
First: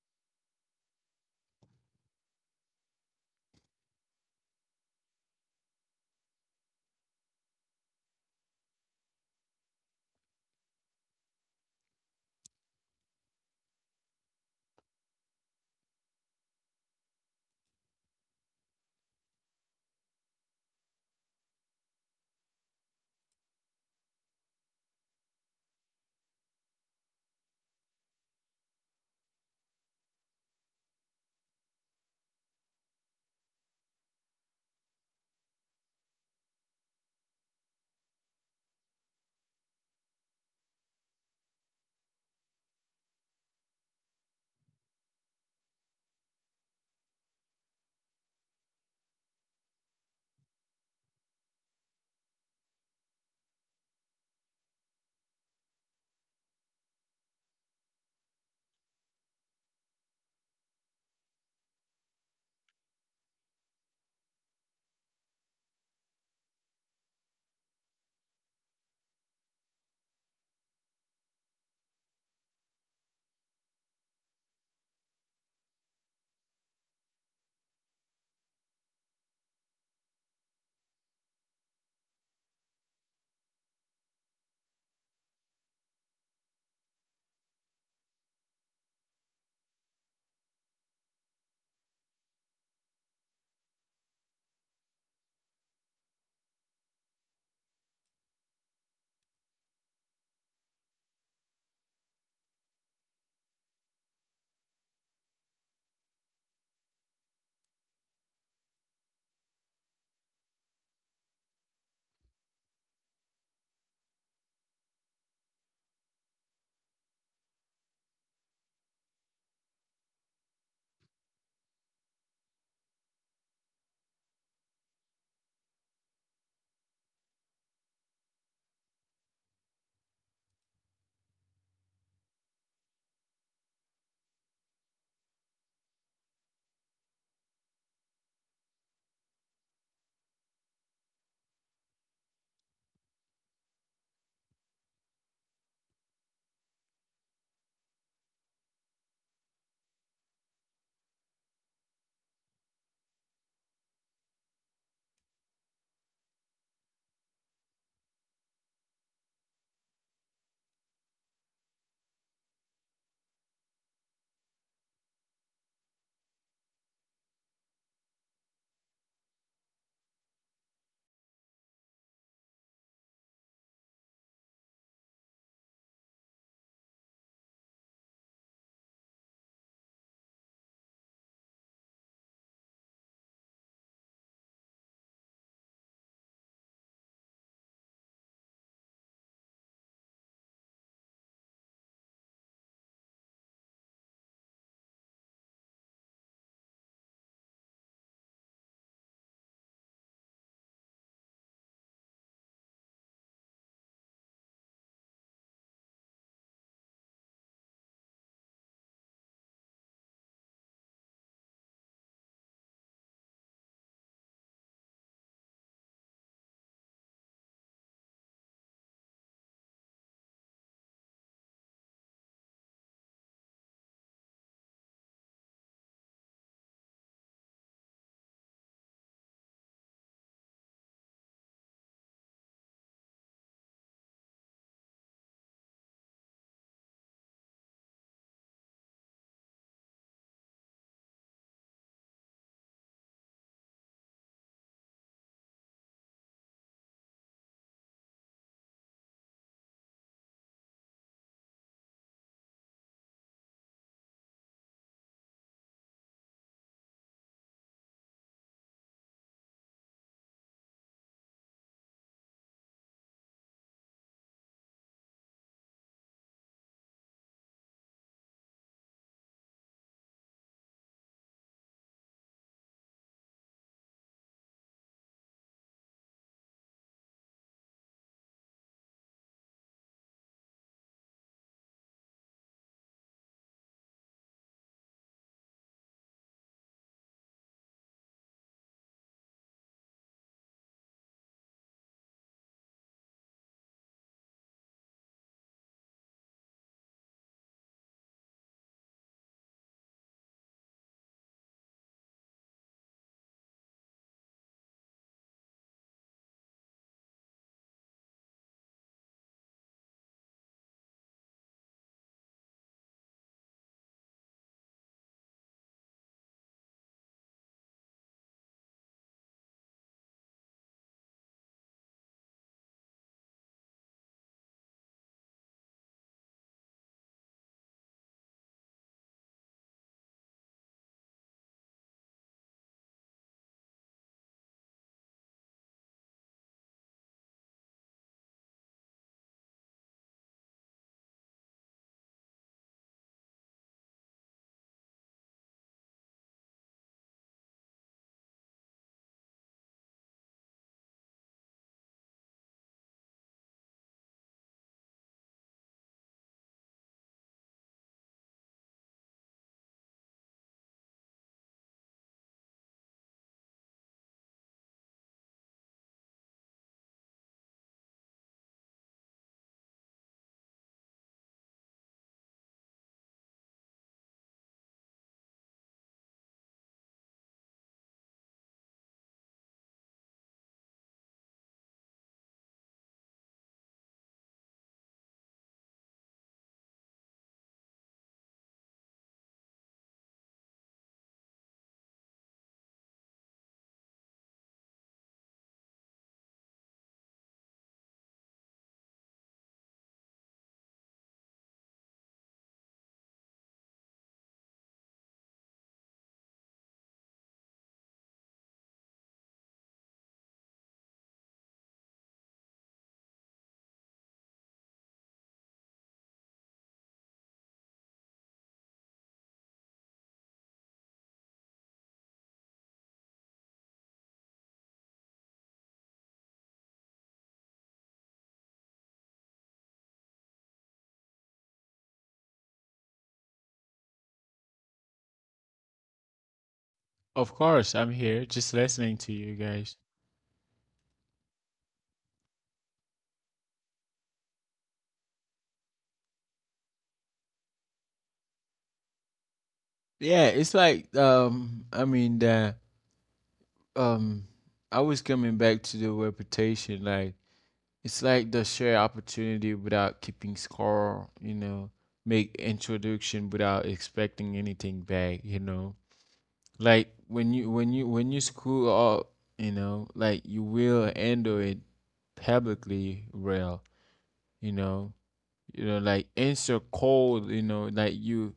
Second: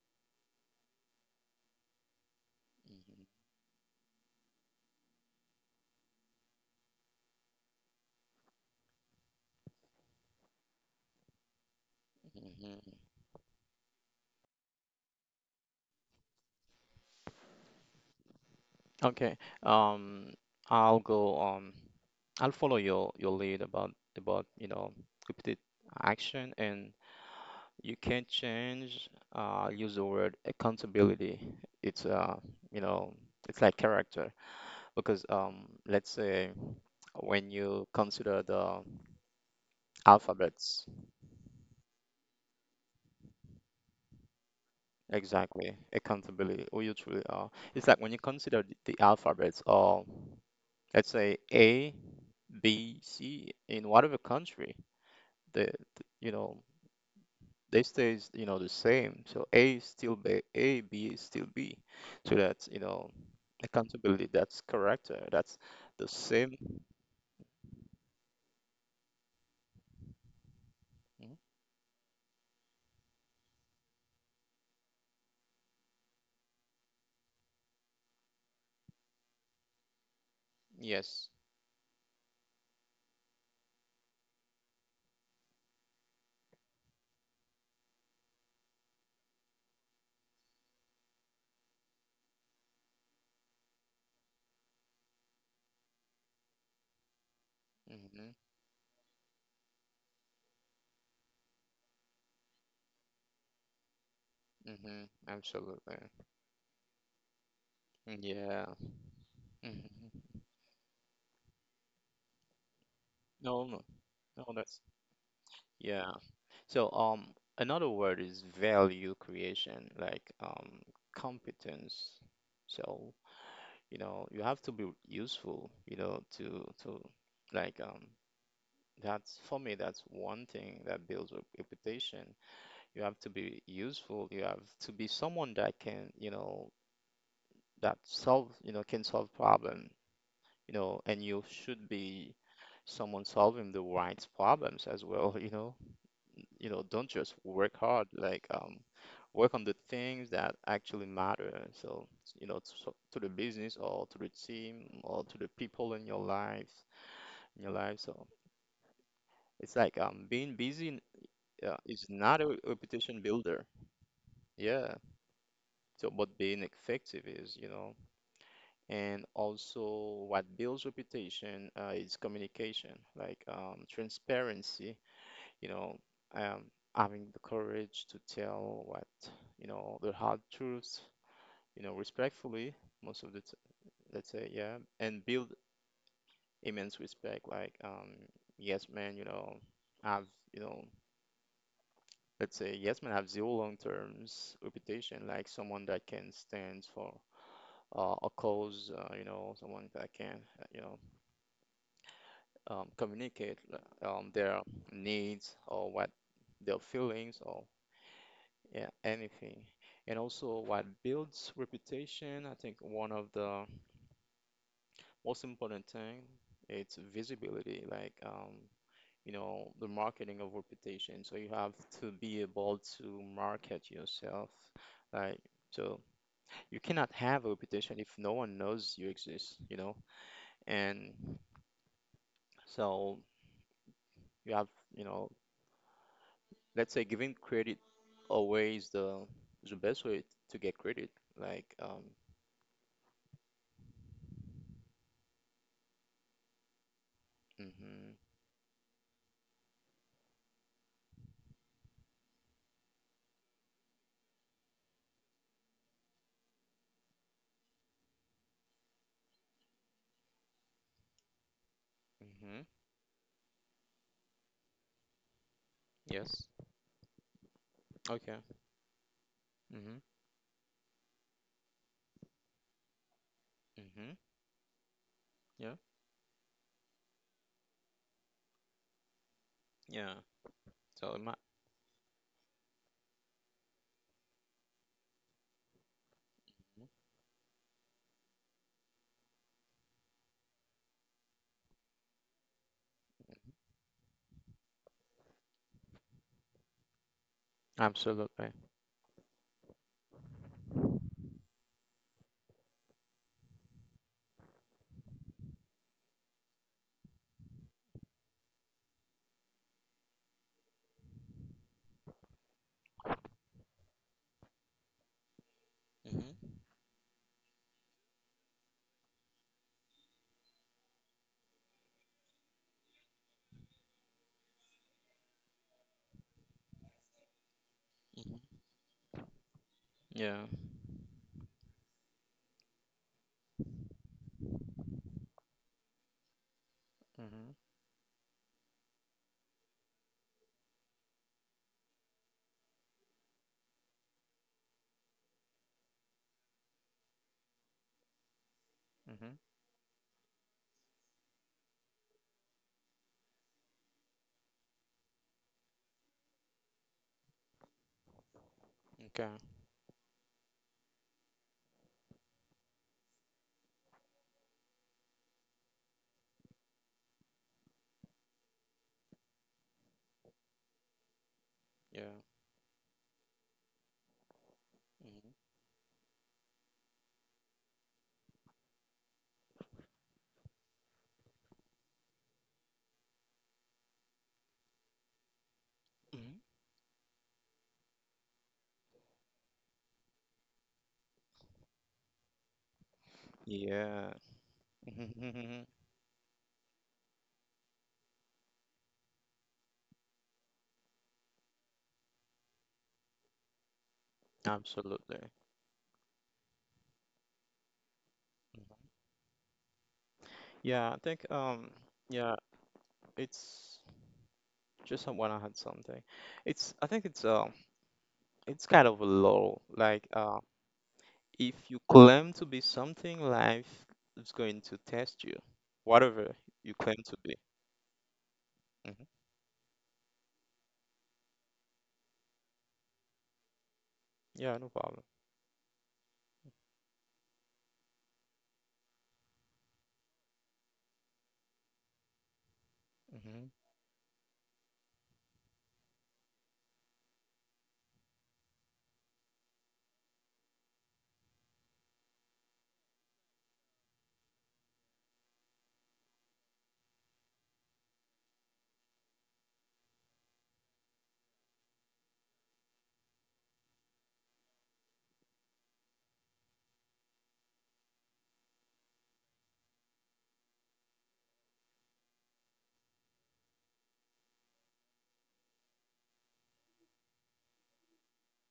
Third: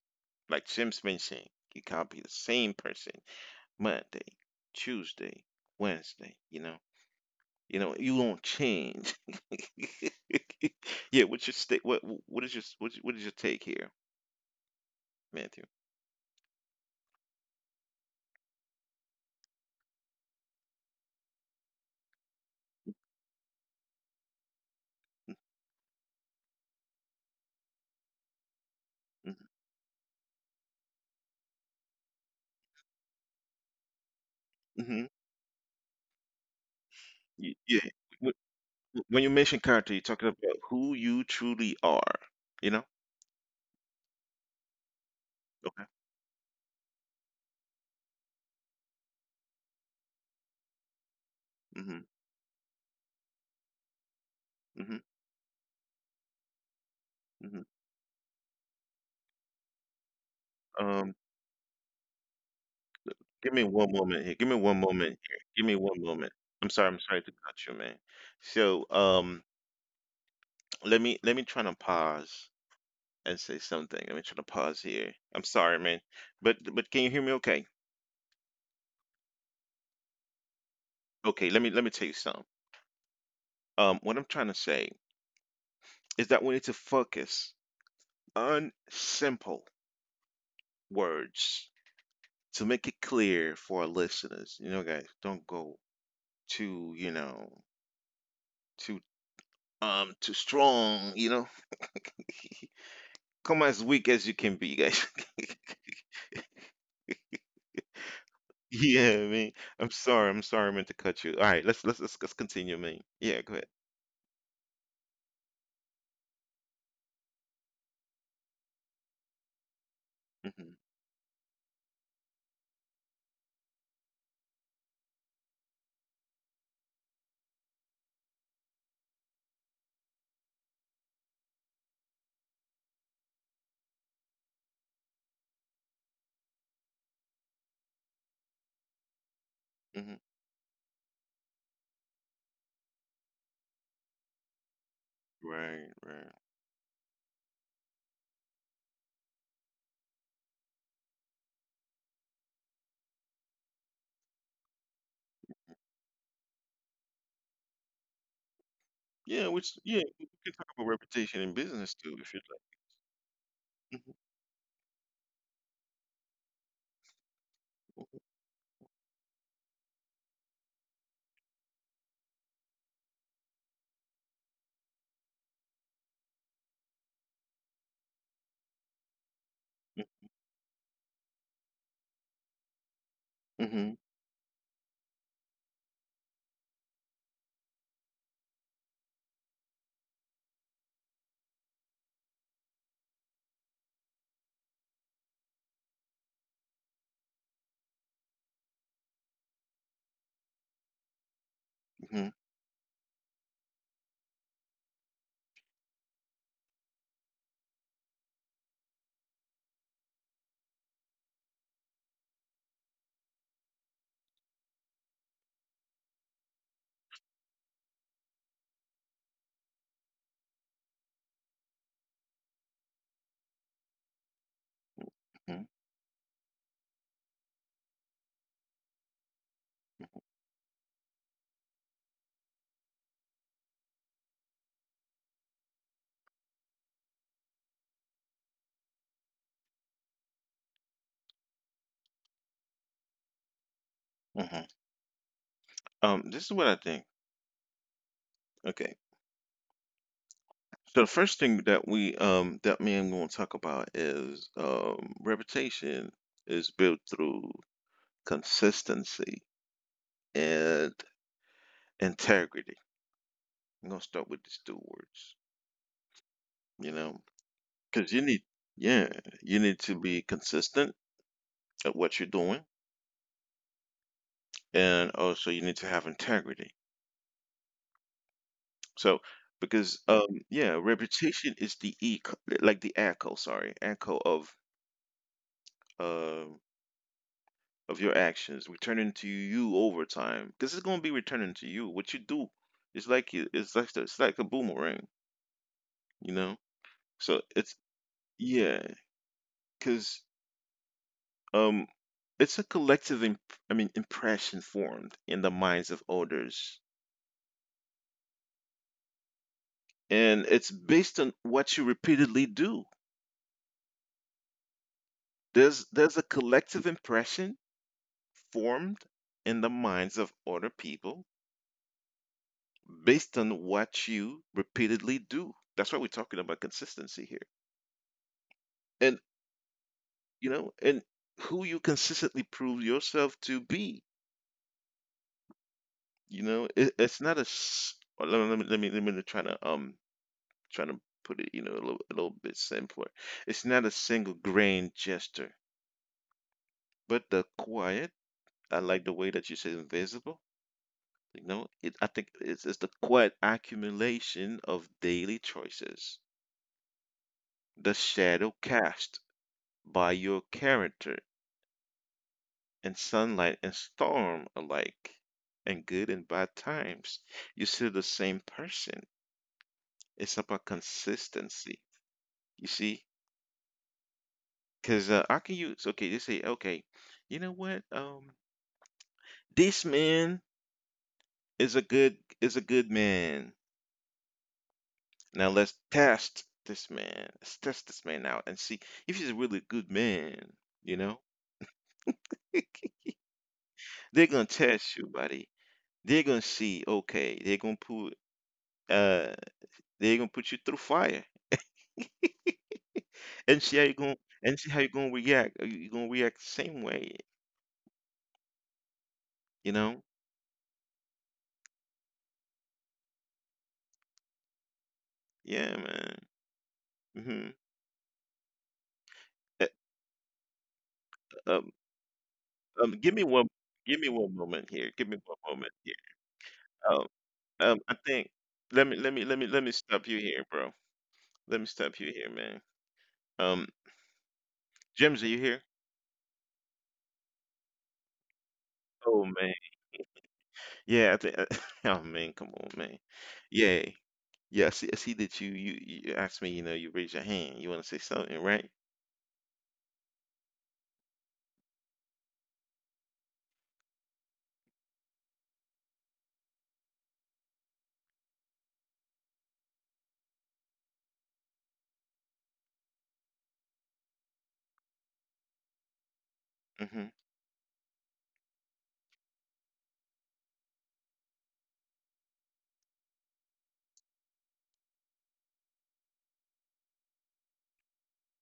Speaker 1: like Jim's been saying. You can't be the same person
Speaker 3: mhm,
Speaker 1: Monday, Tuesday, Wednesday. You know, you won't change. Yeah, what is
Speaker 3: mhm,
Speaker 1: your
Speaker 3: mhm.
Speaker 1: what's, what is your take here, Matthew?
Speaker 3: Okay. Um, I'll go. I'll follow your lead about you know repeated action and you can't change, use the word accountability. It's You know, it's like character
Speaker 1: Mm-hmm.
Speaker 3: because let's say when
Speaker 1: Yeah.
Speaker 3: you
Speaker 1: Wh-
Speaker 3: consider the
Speaker 1: When you mention character, you're talking about who
Speaker 3: alphabets,
Speaker 1: you truly are. You know? Okay.
Speaker 3: exactly, accountability, or you truly are. It's like when you consider the alphabets, or let's say
Speaker 1: Hmm.
Speaker 3: A, B, C in whatever country,
Speaker 1: Hmm.
Speaker 3: the you know
Speaker 1: Hmm.
Speaker 3: they stays you know the same. So A is still B, A,
Speaker 1: Um,
Speaker 3: B is still B. So that's you know
Speaker 1: give me one moment here.
Speaker 3: accountability,
Speaker 1: Give me
Speaker 3: that's
Speaker 1: one moment
Speaker 3: correct.
Speaker 1: here. Give
Speaker 3: That's
Speaker 1: me one
Speaker 3: the
Speaker 1: moment. I'm
Speaker 3: same.
Speaker 1: sorry. I'm sorry to cut you, man. So, let me
Speaker 3: Mhm.
Speaker 1: try to pause and say something. Let me try to pause here. I'm sorry, man. But can you hear me? Okay.
Speaker 3: Yes.
Speaker 1: Okay, let me tell you something. What I'm trying to say is that we need to focus on simple words to make it clear for our listeners. You know, guys, don't go too, you know,
Speaker 3: Hmm.
Speaker 1: too too strong, Come as weak as you can be, guys.
Speaker 3: Hmm. Absolutely. Yeah.
Speaker 1: Yeah, I mean, I'm
Speaker 3: Hmm.
Speaker 1: sorry, I'm sorry I meant to cut you. All right, let's continue, man. Yeah, go ahead.
Speaker 3: No, no. No, that's yeah. So, another word is value creation, like
Speaker 1: Mm-hmm,
Speaker 3: um, competence. So, you know, you have to be useful, you know, to like that's for me, that's one thing that builds a reputation. You have to be useful. You have to be someone that can, you know, that solve, you know, can solve problem,
Speaker 1: mm-hmm.
Speaker 3: you know, and you should be someone solving the right problems as well, you
Speaker 1: Right,
Speaker 3: know.
Speaker 1: right.
Speaker 3: You know, don't just work hard, like work on the things that actually matter. So, you know, to the business or to the team or to the people in your life, in your life. So
Speaker 1: Yeah,
Speaker 3: it's like
Speaker 1: we
Speaker 3: um
Speaker 1: can talk
Speaker 3: being
Speaker 1: about
Speaker 3: busy
Speaker 1: reputation in business
Speaker 3: uh,
Speaker 1: too
Speaker 3: is
Speaker 1: if you'd
Speaker 3: not a reputation builder.
Speaker 1: like.
Speaker 3: Yeah. So, but being effective is, you know, and also what builds reputation is communication like transparency you know um, having the courage to tell what you know the hard truths you know respectfully most of
Speaker 1: Hmm.
Speaker 3: let's say yeah and build immense respect like yes man you know have you know let's say yes man have zero long terms reputation like someone that can stand for a cause you know someone that can you know
Speaker 1: Mhm,
Speaker 3: communicate their needs or what their feelings or yeah, anything. And also what builds reputation, I think one of the most important thing, it's visibility, like you know, the marketing of reputation. So you have to be able to market yourself,
Speaker 1: mhm,
Speaker 3: like so you cannot have a reputation if no one knows you exist, you know? And so you have, you know, let's say giving credit always the best way to get credit. Like um,
Speaker 1: mhm. This is what I think.
Speaker 3: mm-hmm,
Speaker 1: Okay. So the first thing that we that me and gonna talk about is reputation is built through consistency and integrity.
Speaker 3: mm-hmm,
Speaker 1: I'm gonna start with these two words,
Speaker 3: yes,
Speaker 1: you know, because
Speaker 3: okay,
Speaker 1: yeah, you need to be
Speaker 3: mm-hmm,
Speaker 1: consistent at what you're doing,
Speaker 3: mm-hmm,
Speaker 1: and also you need to
Speaker 3: yeah,
Speaker 1: have integrity. So because
Speaker 3: yeah.
Speaker 1: yeah,
Speaker 3: So it
Speaker 1: reputation
Speaker 3: might,
Speaker 1: is the echo, echo um of your actions, returning to you over time, because it's gonna be returning to you. What you do, it's like a boomerang, you know. So it's yeah,
Speaker 3: absolutely.
Speaker 1: because um, it's a collective impression formed in the minds of others, and it's based on what you repeatedly do. There's a
Speaker 3: Mm-hmm,
Speaker 1: collective impression formed in the minds of other people based on what you repeatedly do. That's why we're talking about consistency here.
Speaker 3: mm-hmm,
Speaker 1: And you know,
Speaker 3: yeah,
Speaker 1: and who you consistently prove yourself to be. You know, it's not a.
Speaker 3: mm-hmm,
Speaker 1: Let me try to trying to put it, you know, a little bit simpler. It's not a single grain gesture, but the quiet. I like the way that you
Speaker 3: mm-hmm,
Speaker 1: said invisible. You know, I think it's the quiet accumulation of daily choices, the shadow cast
Speaker 3: okay,
Speaker 1: by your character, and sunlight and storm alike, and good and bad times. You're still the same person. It's about consistency.
Speaker 3: yeah,
Speaker 1: You see, because how can
Speaker 3: mm-hmm,
Speaker 1: use. Okay, they say, okay, you know what? This man is a good man. Now let's test
Speaker 3: mm-hmm,
Speaker 1: this man. Let's test this man out and see if he's a really good man. You know, they're gonna
Speaker 3: yeah,
Speaker 1: test you, buddy.
Speaker 3: mm-hmm,
Speaker 1: They're gonna see. Okay, uh, they're gonna put you through fire, and see how you going and see how you're gonna react. Are
Speaker 3: absolutely.
Speaker 1: you gonna react the same way?
Speaker 3: Mhm.
Speaker 1: You know?
Speaker 3: Yeah, I think yeah, it's just when
Speaker 1: Yeah,
Speaker 3: I had
Speaker 1: man.
Speaker 3: something. It's I think
Speaker 1: hmm
Speaker 3: it's kind of low,
Speaker 1: Um,
Speaker 3: if you claim to be
Speaker 1: give me one.
Speaker 3: something,
Speaker 1: Give me
Speaker 3: life
Speaker 1: one
Speaker 3: is
Speaker 1: moment
Speaker 3: going
Speaker 1: here.
Speaker 3: to
Speaker 1: Give me one
Speaker 3: test you,
Speaker 1: moment here.
Speaker 3: whatever you
Speaker 1: Um,
Speaker 3: claim to be.
Speaker 1: I think. Let me let
Speaker 3: Hmm.
Speaker 1: me let me let me stop you here, bro. Let me stop you here, man. Um,
Speaker 3: Yeah, no problem.
Speaker 1: James, are you here?
Speaker 2: Of course, I'm here just listening to
Speaker 1: Oh
Speaker 2: you
Speaker 1: man.
Speaker 2: guys.
Speaker 1: Yeah, I think. Oh man, come on, man.
Speaker 3: Hmm.
Speaker 1: Yeah, yeah. I see that you asked me. You know, you raise your hand. You want to say something, right?
Speaker 2: Yeah, it's like I mean that um I was coming back to the reputation, like it's like the share opportunity without keeping score, you know, make introduction without expecting anything back, you know. Like
Speaker 1: Mm-hmm.
Speaker 2: when you screw up, you know, like you will handle it publicly well, you know. You know, like answer cold, you know, like you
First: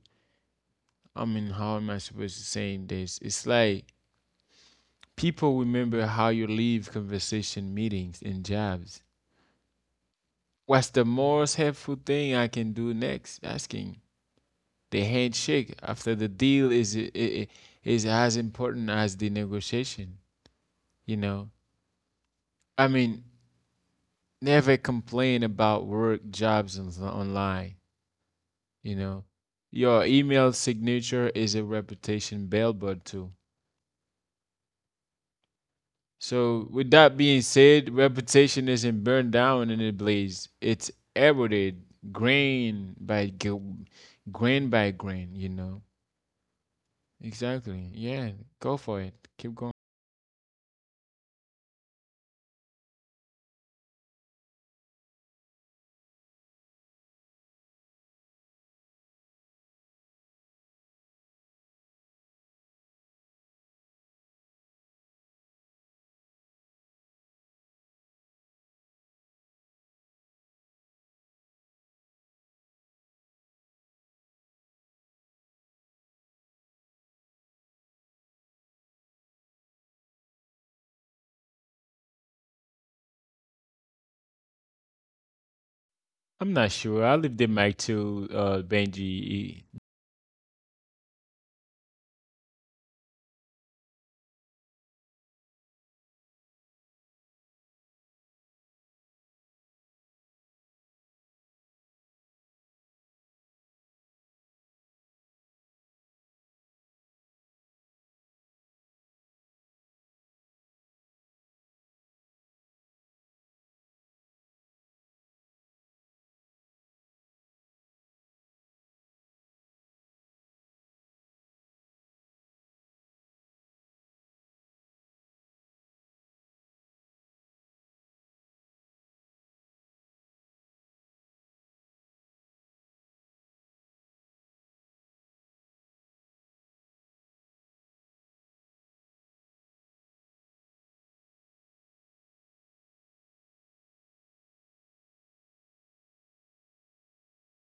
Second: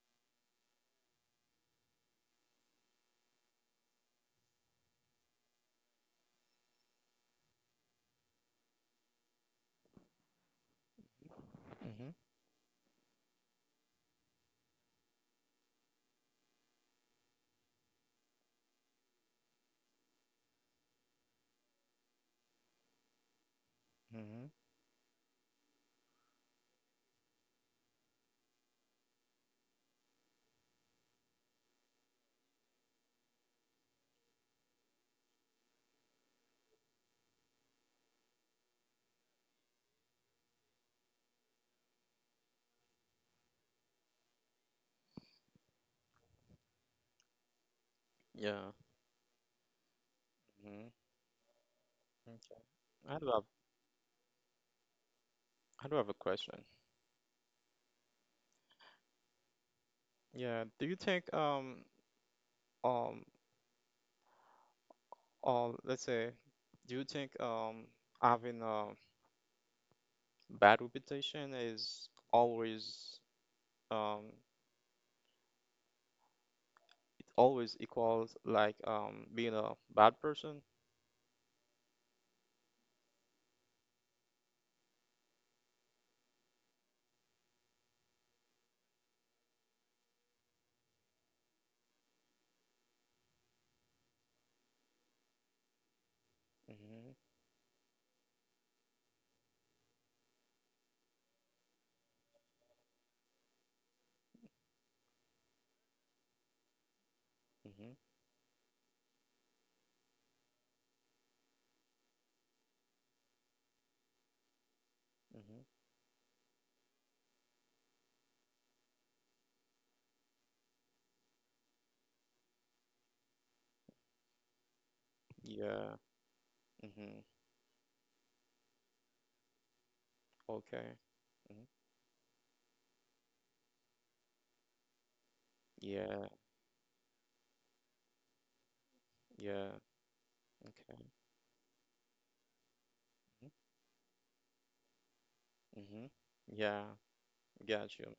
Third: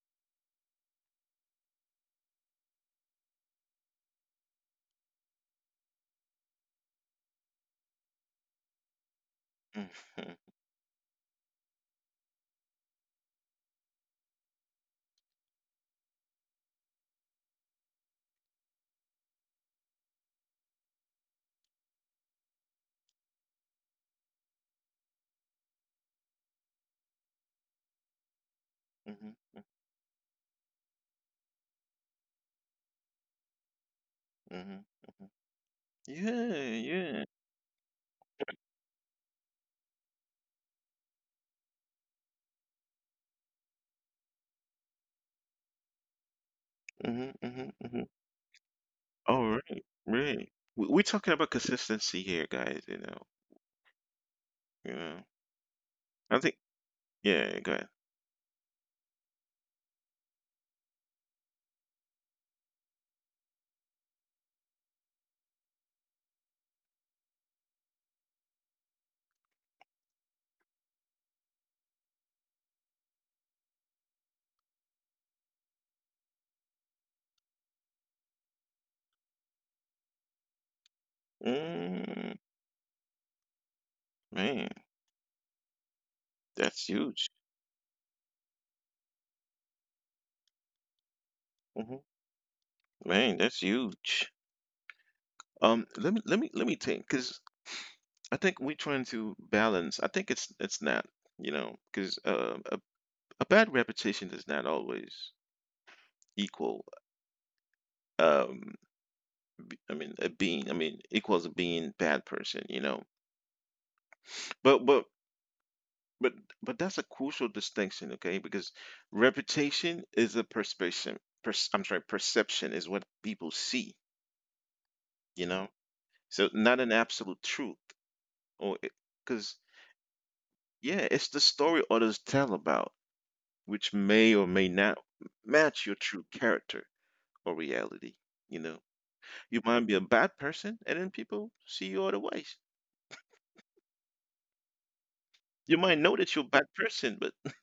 Speaker 2: I mean, how am I supposed to say this? It's like people remember how you leave conversation meetings and jobs.
Speaker 1: Mm-hmm.
Speaker 2: What's the most helpful
Speaker 3: Hmm.
Speaker 2: thing I can do next? Asking. The handshake after the deal is as important as the negotiation, you know? I mean,
Speaker 3: Hmm.
Speaker 2: never complain about work jobs on, online, you know?
Speaker 1: Mm-hmm.
Speaker 2: Your email signature is a reputation billboard too.
Speaker 1: Mm-hmm. Mm-hmm.
Speaker 2: So,
Speaker 1: Yeah,
Speaker 2: with that
Speaker 1: yeah.
Speaker 2: being said, reputation isn't burned down in a blaze. It's eroded grain by gil- grain by grain, you know.
Speaker 1: hmm hmm
Speaker 2: Exactly.
Speaker 1: hmm
Speaker 2: Yeah,
Speaker 3: Yeah.
Speaker 2: go for it. Keep
Speaker 1: All
Speaker 2: going.
Speaker 1: right, right.
Speaker 3: Hmm.
Speaker 1: We're talking about consistency
Speaker 3: Okay.
Speaker 1: here, guys,
Speaker 3: I do
Speaker 1: you
Speaker 3: have
Speaker 1: know. You know.
Speaker 3: I do have a question.
Speaker 1: I think yeah, go ahead.
Speaker 3: Yeah. Do you think um or let's say, do you think having a bad reputation is always um always equals like being a bad person?
Speaker 1: Mm, man,
Speaker 2: I'm not
Speaker 1: that's
Speaker 2: sure. I'll
Speaker 1: huge.
Speaker 2: leave the mic to Benji.
Speaker 1: hmm Man, that's huge. Let me let me
Speaker 3: Hmm.
Speaker 1: let me think, because I think we're trying to balance. I think it's not, you know, because a bad reputation does not always equal
Speaker 3: Hmm.
Speaker 1: um b- I mean a being I mean equals a being bad person, you know. But but
Speaker 3: Hmm.
Speaker 1: but but that's a crucial distinction, okay? Because reputation is a perception. Perception is what people see,
Speaker 3: Yeah.
Speaker 1: you know. So
Speaker 3: Hmm.
Speaker 1: not an absolute truth, or because
Speaker 3: Okay.
Speaker 1: yeah,
Speaker 3: Mhm.
Speaker 1: it's the story others tell about, which may or may not
Speaker 3: Yeah,
Speaker 1: match your true character or reality. You know,
Speaker 3: yeah.
Speaker 1: you might be a bad
Speaker 3: Okay.
Speaker 1: person, and then people see you other ways.
Speaker 3: Mm-hmm.
Speaker 1: You might know
Speaker 3: Yeah,
Speaker 1: that you're a bad person, but
Speaker 3: got you.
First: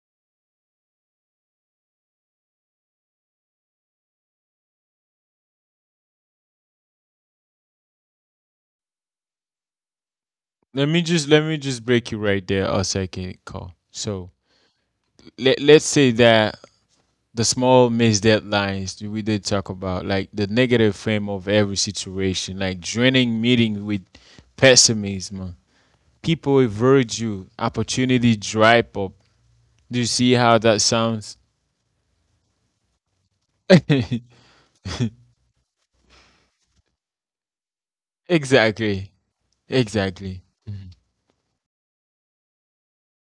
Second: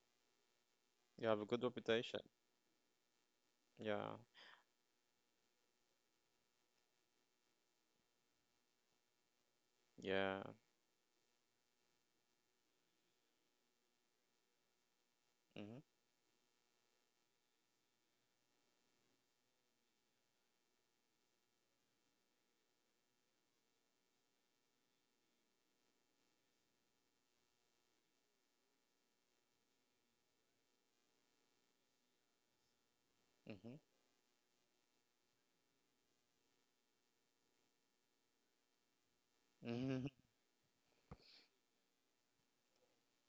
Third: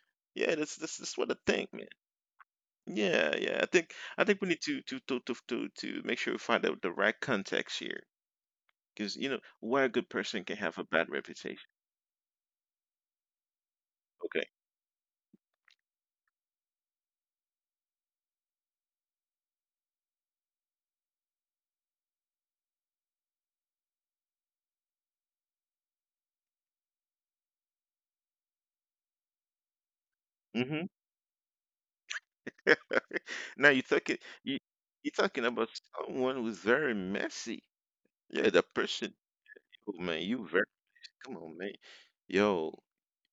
Speaker 1: yeah, that's
Speaker 3: You
Speaker 1: what I
Speaker 3: have a good
Speaker 1: think, man.
Speaker 3: reputation.
Speaker 1: Yeah, yeah.
Speaker 3: Yeah,
Speaker 1: I think we need to make sure we find out the right context here, because you know why a good
Speaker 3: yeah.
Speaker 1: person can have a
Speaker 2: Let me
Speaker 1: bad
Speaker 2: just
Speaker 1: reputation.
Speaker 2: break you right there a second, call. So
Speaker 1: Okay.
Speaker 2: let
Speaker 3: Mm-hmm.
Speaker 2: let's say that the small missed deadlines that we did talk about, like the negative frame of every situation, like draining meeting with pessimism, people avoid you. Opportunity dry up. Do you see how
Speaker 1: hmm
Speaker 2: that sounds?
Speaker 1: Now you're
Speaker 3: Mm-hmm.
Speaker 1: talking, you you're talking about someone who's very messy. Yeah, the person.
Speaker 2: Exactly.
Speaker 1: Oh
Speaker 3: Mm-hmm.
Speaker 1: man, you
Speaker 2: Exactly.
Speaker 1: very,
Speaker 2: Mhm.
Speaker 1: come on man. Yo,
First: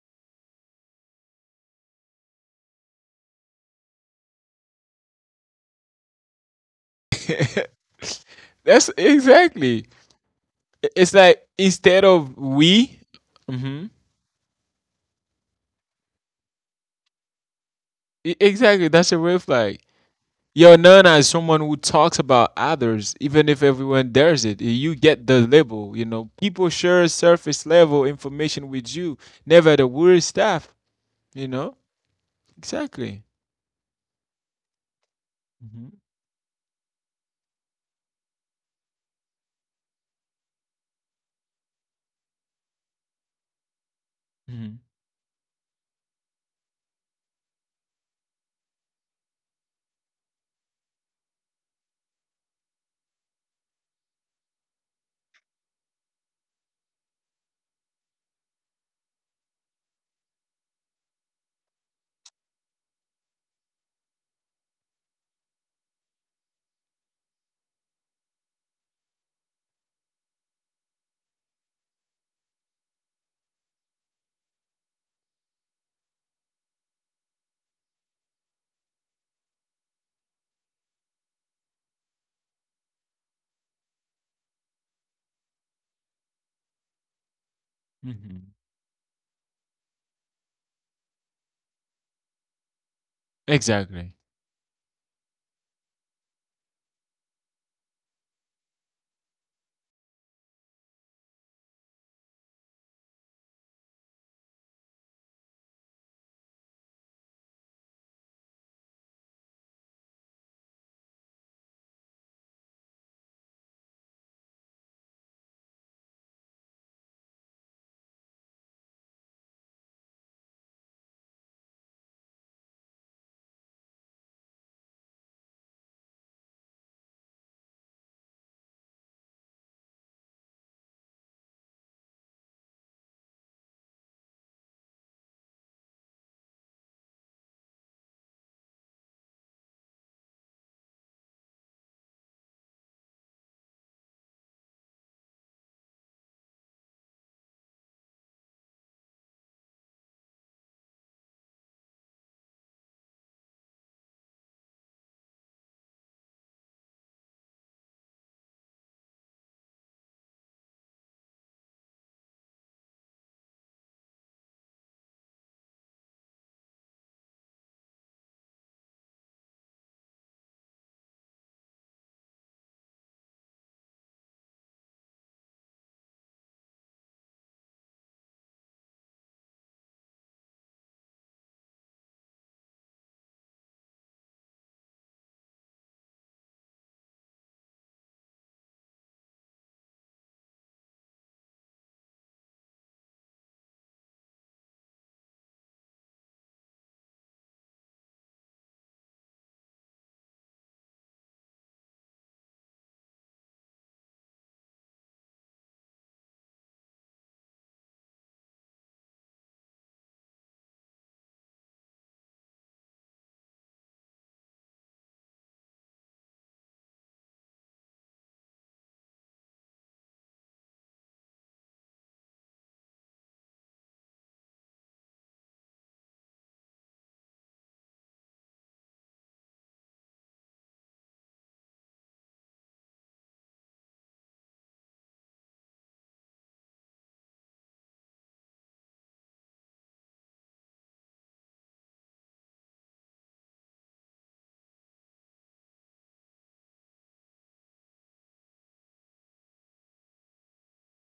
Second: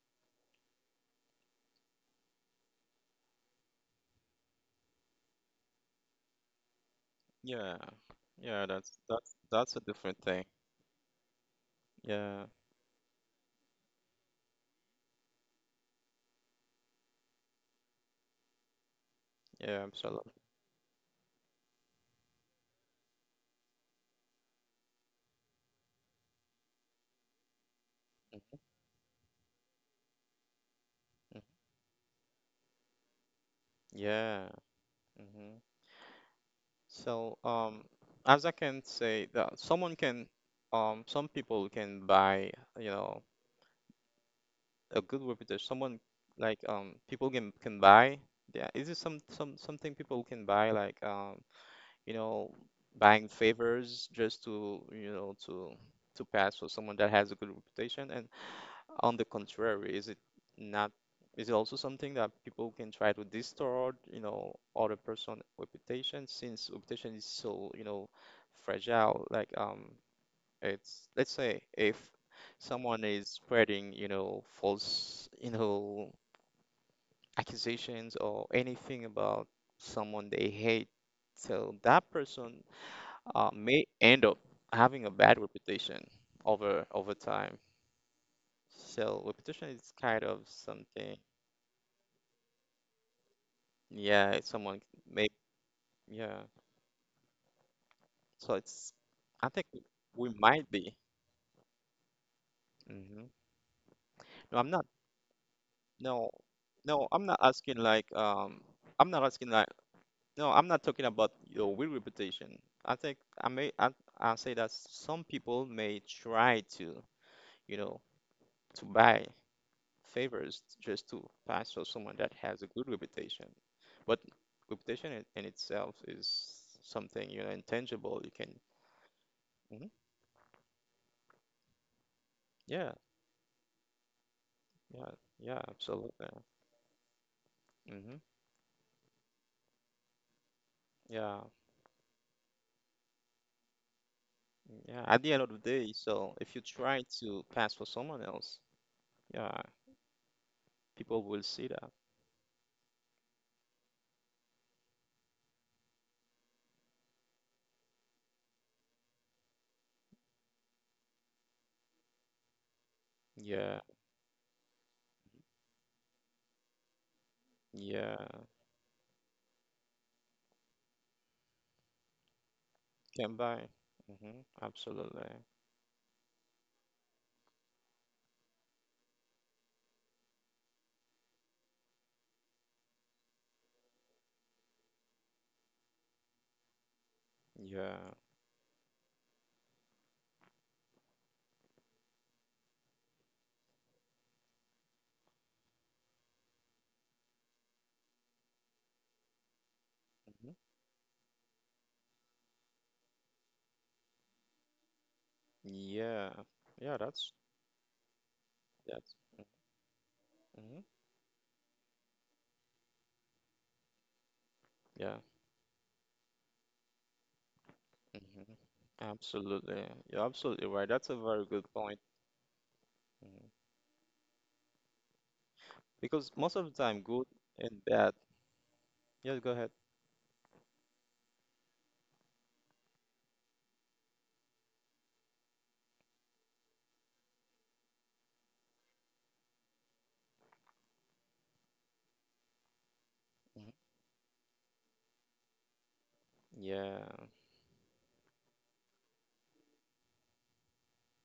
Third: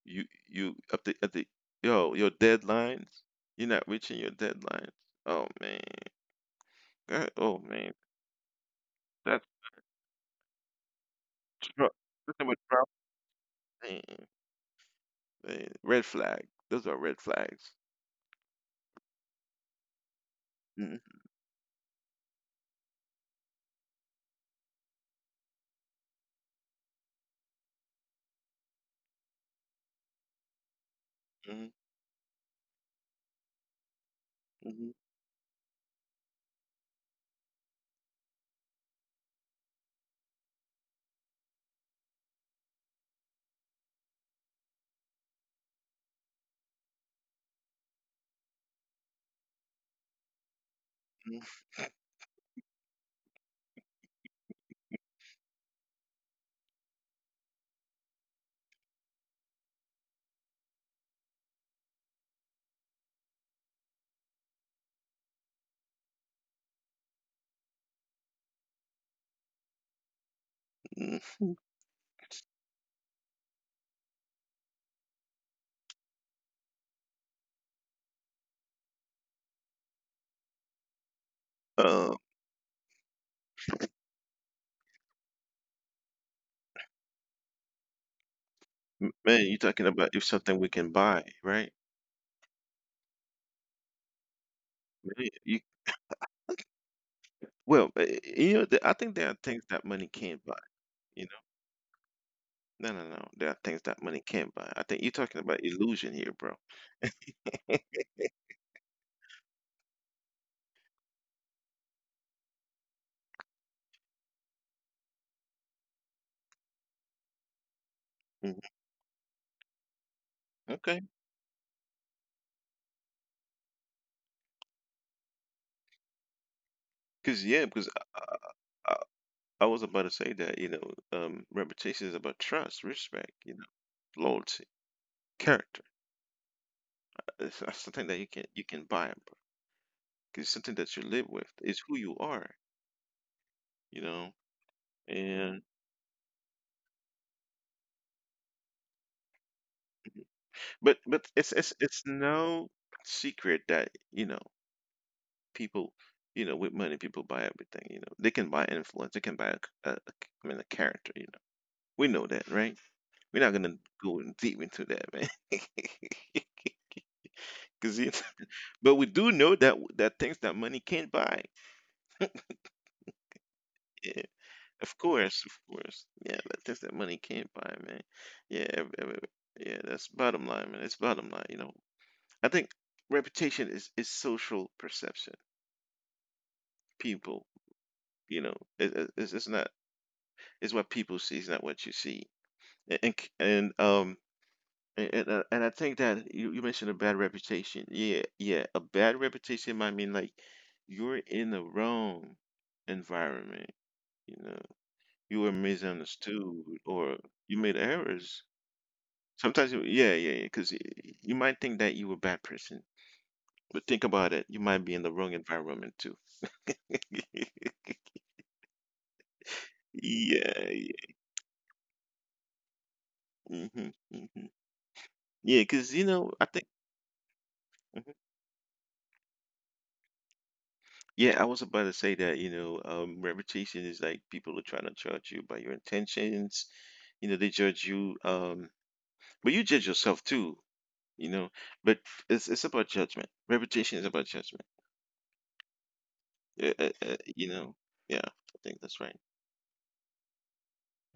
Speaker 1: you up the at the yo your deadlines. You're not reaching your deadlines. Oh man. God, oh
Speaker 3: Yeah,
Speaker 1: man.
Speaker 3: yeah.
Speaker 2: That's
Speaker 3: That's
Speaker 1: That.
Speaker 3: that's a
Speaker 2: exactly.
Speaker 3: different thing.
Speaker 2: It's like
Speaker 1: Dro
Speaker 2: instead of
Speaker 3: Yeah,
Speaker 1: nothing but drop,
Speaker 2: we, mhm.
Speaker 1: man, man, red flag. Those are red flags.
Speaker 2: Exactly. That's a red flag.
Speaker 3: yeah. Absolutely.
Speaker 2: You're known
Speaker 1: Mhm,
Speaker 2: as someone who talks about others, even if everyone dares it. You get the label, you know. People share surface level information with you, never the weird stuff,
Speaker 3: Mhm.
Speaker 2: you
Speaker 1: mhm,
Speaker 2: know. Exactly.
Speaker 3: Yeah.
Speaker 1: mhm,
Speaker 3: Mm-hmm.
Speaker 2: Hmm.
Speaker 3: So, as I can say that some people can buy, you know,
Speaker 2: Hmm.
Speaker 3: a good reputation, someone like people can buy. Yeah, is it some something people can buy like you know buying favors just to you know to pass for someone that has a good reputation? And on the contrary, is it not? Is it also something that people can try to distort, you know, other person reputation since reputation is so, you know, fragile? Like it's let's
Speaker 1: mhm,
Speaker 3: say
Speaker 1: mhm.
Speaker 3: if someone is spreading, you know, false, you know, accusations or anything about someone they hate, so that
Speaker 1: Uh,
Speaker 3: person may end up having a bad reputation over time.
Speaker 2: Hmm.
Speaker 3: So reputation
Speaker 1: man, you're
Speaker 3: is
Speaker 1: talking
Speaker 3: kind
Speaker 1: about if
Speaker 3: of
Speaker 1: something we can
Speaker 3: something,
Speaker 1: buy, right?
Speaker 2: Exactly.
Speaker 3: yeah, it's someone
Speaker 1: Man,
Speaker 3: may,
Speaker 1: you,
Speaker 3: yeah.
Speaker 1: well, you
Speaker 3: So
Speaker 1: know, I
Speaker 3: it's,
Speaker 1: think there are
Speaker 3: I
Speaker 1: things
Speaker 3: think
Speaker 1: that money
Speaker 3: we
Speaker 1: can't buy,
Speaker 3: might be.
Speaker 1: you know? No, no, no.
Speaker 3: Hmm.
Speaker 1: There are things that money can't
Speaker 3: No,
Speaker 1: buy.
Speaker 3: I'm
Speaker 1: I
Speaker 3: not.
Speaker 1: think you're talking about illusion here,
Speaker 3: No,
Speaker 1: bro.
Speaker 3: no, I'm not asking like, I'm not asking like no, I'm not talking about your real reputation. I think I may I say that some people may try to, you know,
Speaker 1: Mhm.
Speaker 3: to buy favors
Speaker 1: Okay.
Speaker 3: just to pass for someone that has a good reputation. But reputation in itself is something,
Speaker 1: Because,
Speaker 3: you know,
Speaker 1: yeah, because
Speaker 3: intangible. You can,
Speaker 1: I, I was
Speaker 3: mhm.
Speaker 1: about to say that, you know, reputation is about trust,
Speaker 3: Yeah,
Speaker 1: respect, you know, loyalty,
Speaker 3: yeah, yeah,
Speaker 1: character.
Speaker 3: absolutely.
Speaker 1: That's
Speaker 3: Hmm.
Speaker 1: something that you can buy, it's something that you
Speaker 3: Yeah,
Speaker 1: live with. It's who you are, you know?
Speaker 3: yeah. At the end of the
Speaker 1: And
Speaker 3: day, so if you try to pass for someone else, yeah, people will
Speaker 1: but
Speaker 3: see
Speaker 1: it's
Speaker 3: that.
Speaker 1: it's it's no secret that, you know, people, you know, with money, people buy everything, you know. They can buy influence, they can buy a I mean, a character, you know. We know that, right? We're not
Speaker 3: Yeah,
Speaker 1: gonna go in deep into that, man. Cause
Speaker 3: yeah,
Speaker 1: you, but we do know that that things that money can't buy.
Speaker 3: can buy. Hmm.
Speaker 1: Yeah, of
Speaker 3: Absolutely.
Speaker 1: course, of course. Yeah, that things that money can't buy, man. Yeah, yeah, that's bottom line, man. It's bottom line, you know. I think reputation is social perception. People,
Speaker 3: Yeah.
Speaker 1: you know, it's not, it's what people see, it's not what you see. And and, um and I think that you mentioned a bad reputation. Yeah, yeah, a bad reputation might mean like
Speaker 3: Hmm.
Speaker 1: you're in the wrong environment. You know, you were
Speaker 3: Yeah.
Speaker 1: misunderstood
Speaker 3: Yeah,
Speaker 1: or
Speaker 3: that's
Speaker 1: you made errors.
Speaker 3: that's
Speaker 1: Sometimes, you, yeah, yeah, yeah,
Speaker 3: Hmm.
Speaker 1: because you might think that you were a bad person, but think about it, you might be in
Speaker 3: Yeah.
Speaker 1: the wrong environment too.
Speaker 3: Hmm. Absolutely. You're absolutely
Speaker 1: Yeah,
Speaker 3: right. That's
Speaker 1: yeah.
Speaker 3: a very good point. Hmm.
Speaker 1: Mhm, mhm. Yeah, 'cause you
Speaker 3: Because
Speaker 1: know,
Speaker 3: most
Speaker 1: I
Speaker 3: of the
Speaker 1: think
Speaker 3: time, good and bad.
Speaker 1: mhm.
Speaker 3: Yes, go ahead.
Speaker 1: Yeah, I was about to say that, you know, reputation is like people are trying to judge you by your intentions. You know, they judge you, but you judge yourself too, you know. But it's about judgment.
Speaker 3: Hmm.
Speaker 1: Reputation is about judgment.
Speaker 3: Yeah.
Speaker 1: You know, yeah, I think that's right.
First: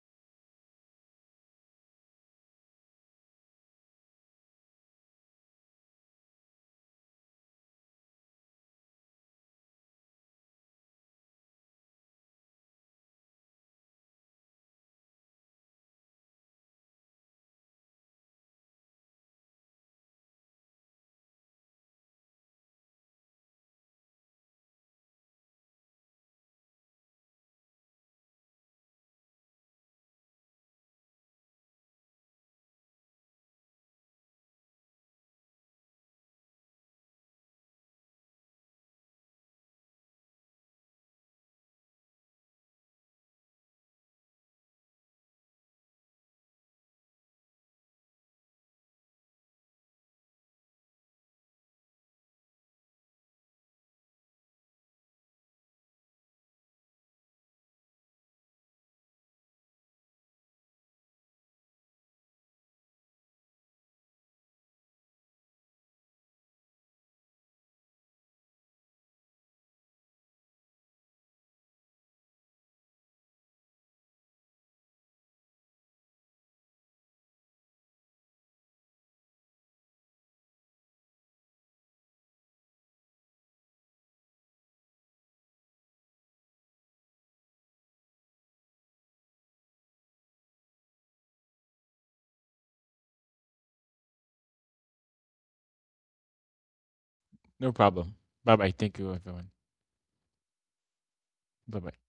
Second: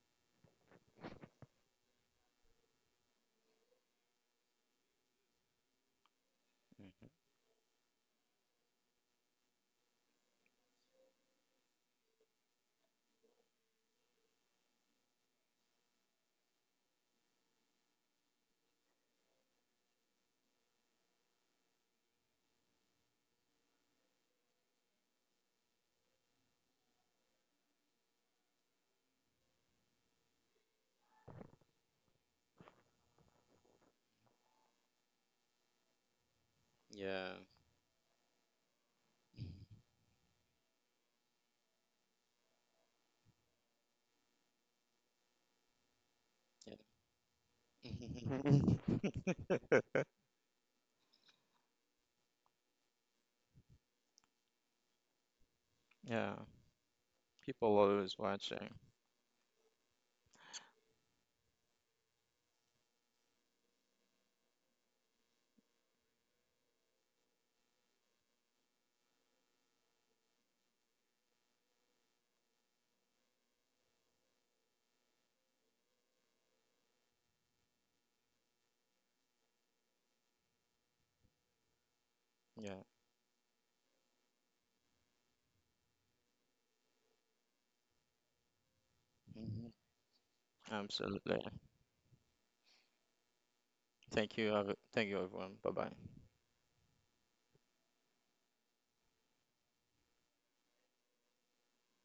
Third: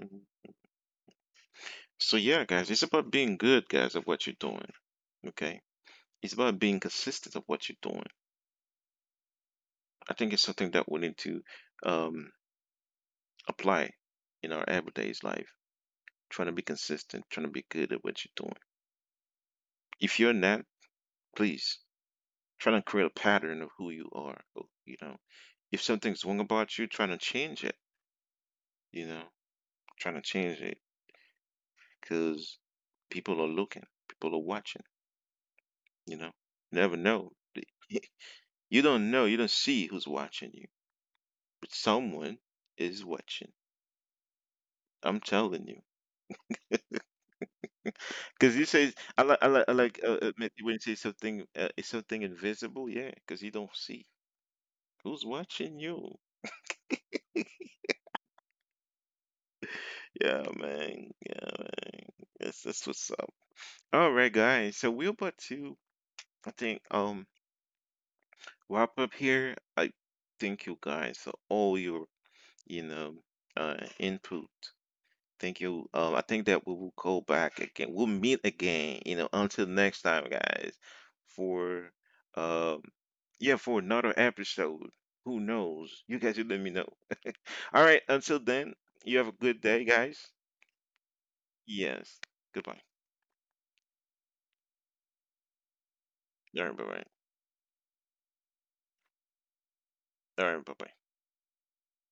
Speaker 1: hmm So yeah, guys, it's about being good, guys, of what you're doing. Okay, it's about being
Speaker 3: Hmm.
Speaker 1: consistent of what you're doing. I think it's something that we need to, um. apply in our everyday life, trying to be consistent, trying to be good at what you're doing. If you're not, please try to create a pattern of who you are. You know, if something's wrong about you, trying to change it. You know, trying to change it because people are looking, people are watching. You know, you never know.
Speaker 3: Yeah.
Speaker 1: You don't know, you don't see who's watching you, but someone is watching. I'm telling you.
Speaker 3: Yeah.
Speaker 1: Because you say I like admit when you say something it's something invisible, yeah, because you don't see who's watching you.
Speaker 3: Yeah. People always watching.
Speaker 1: Yeah, man. Yeah, man. That's what's up. All right, guys. So we're about to, I think wrap up here. I thank you guys for all your, you know, input. Thank you. I think that we will go back again. We'll meet again, you know, until next time, guys, for um
Speaker 3: Yeah.
Speaker 1: yeah, for another episode. Who knows? You guys will let me know. All right, until then, you have a good
Speaker 3: Hmm.
Speaker 1: day, guys.
Speaker 3: Absolutely.
Speaker 1: Yes. Goodbye.
Speaker 3: Thank you. Thank you, everyone. Bye-bye.
Speaker 1: All right, bye-bye.
Speaker 2: No problem. Bye bye. Thank you, everyone.
Speaker 1: All right, bye-bye.
Speaker 2: Bye bye.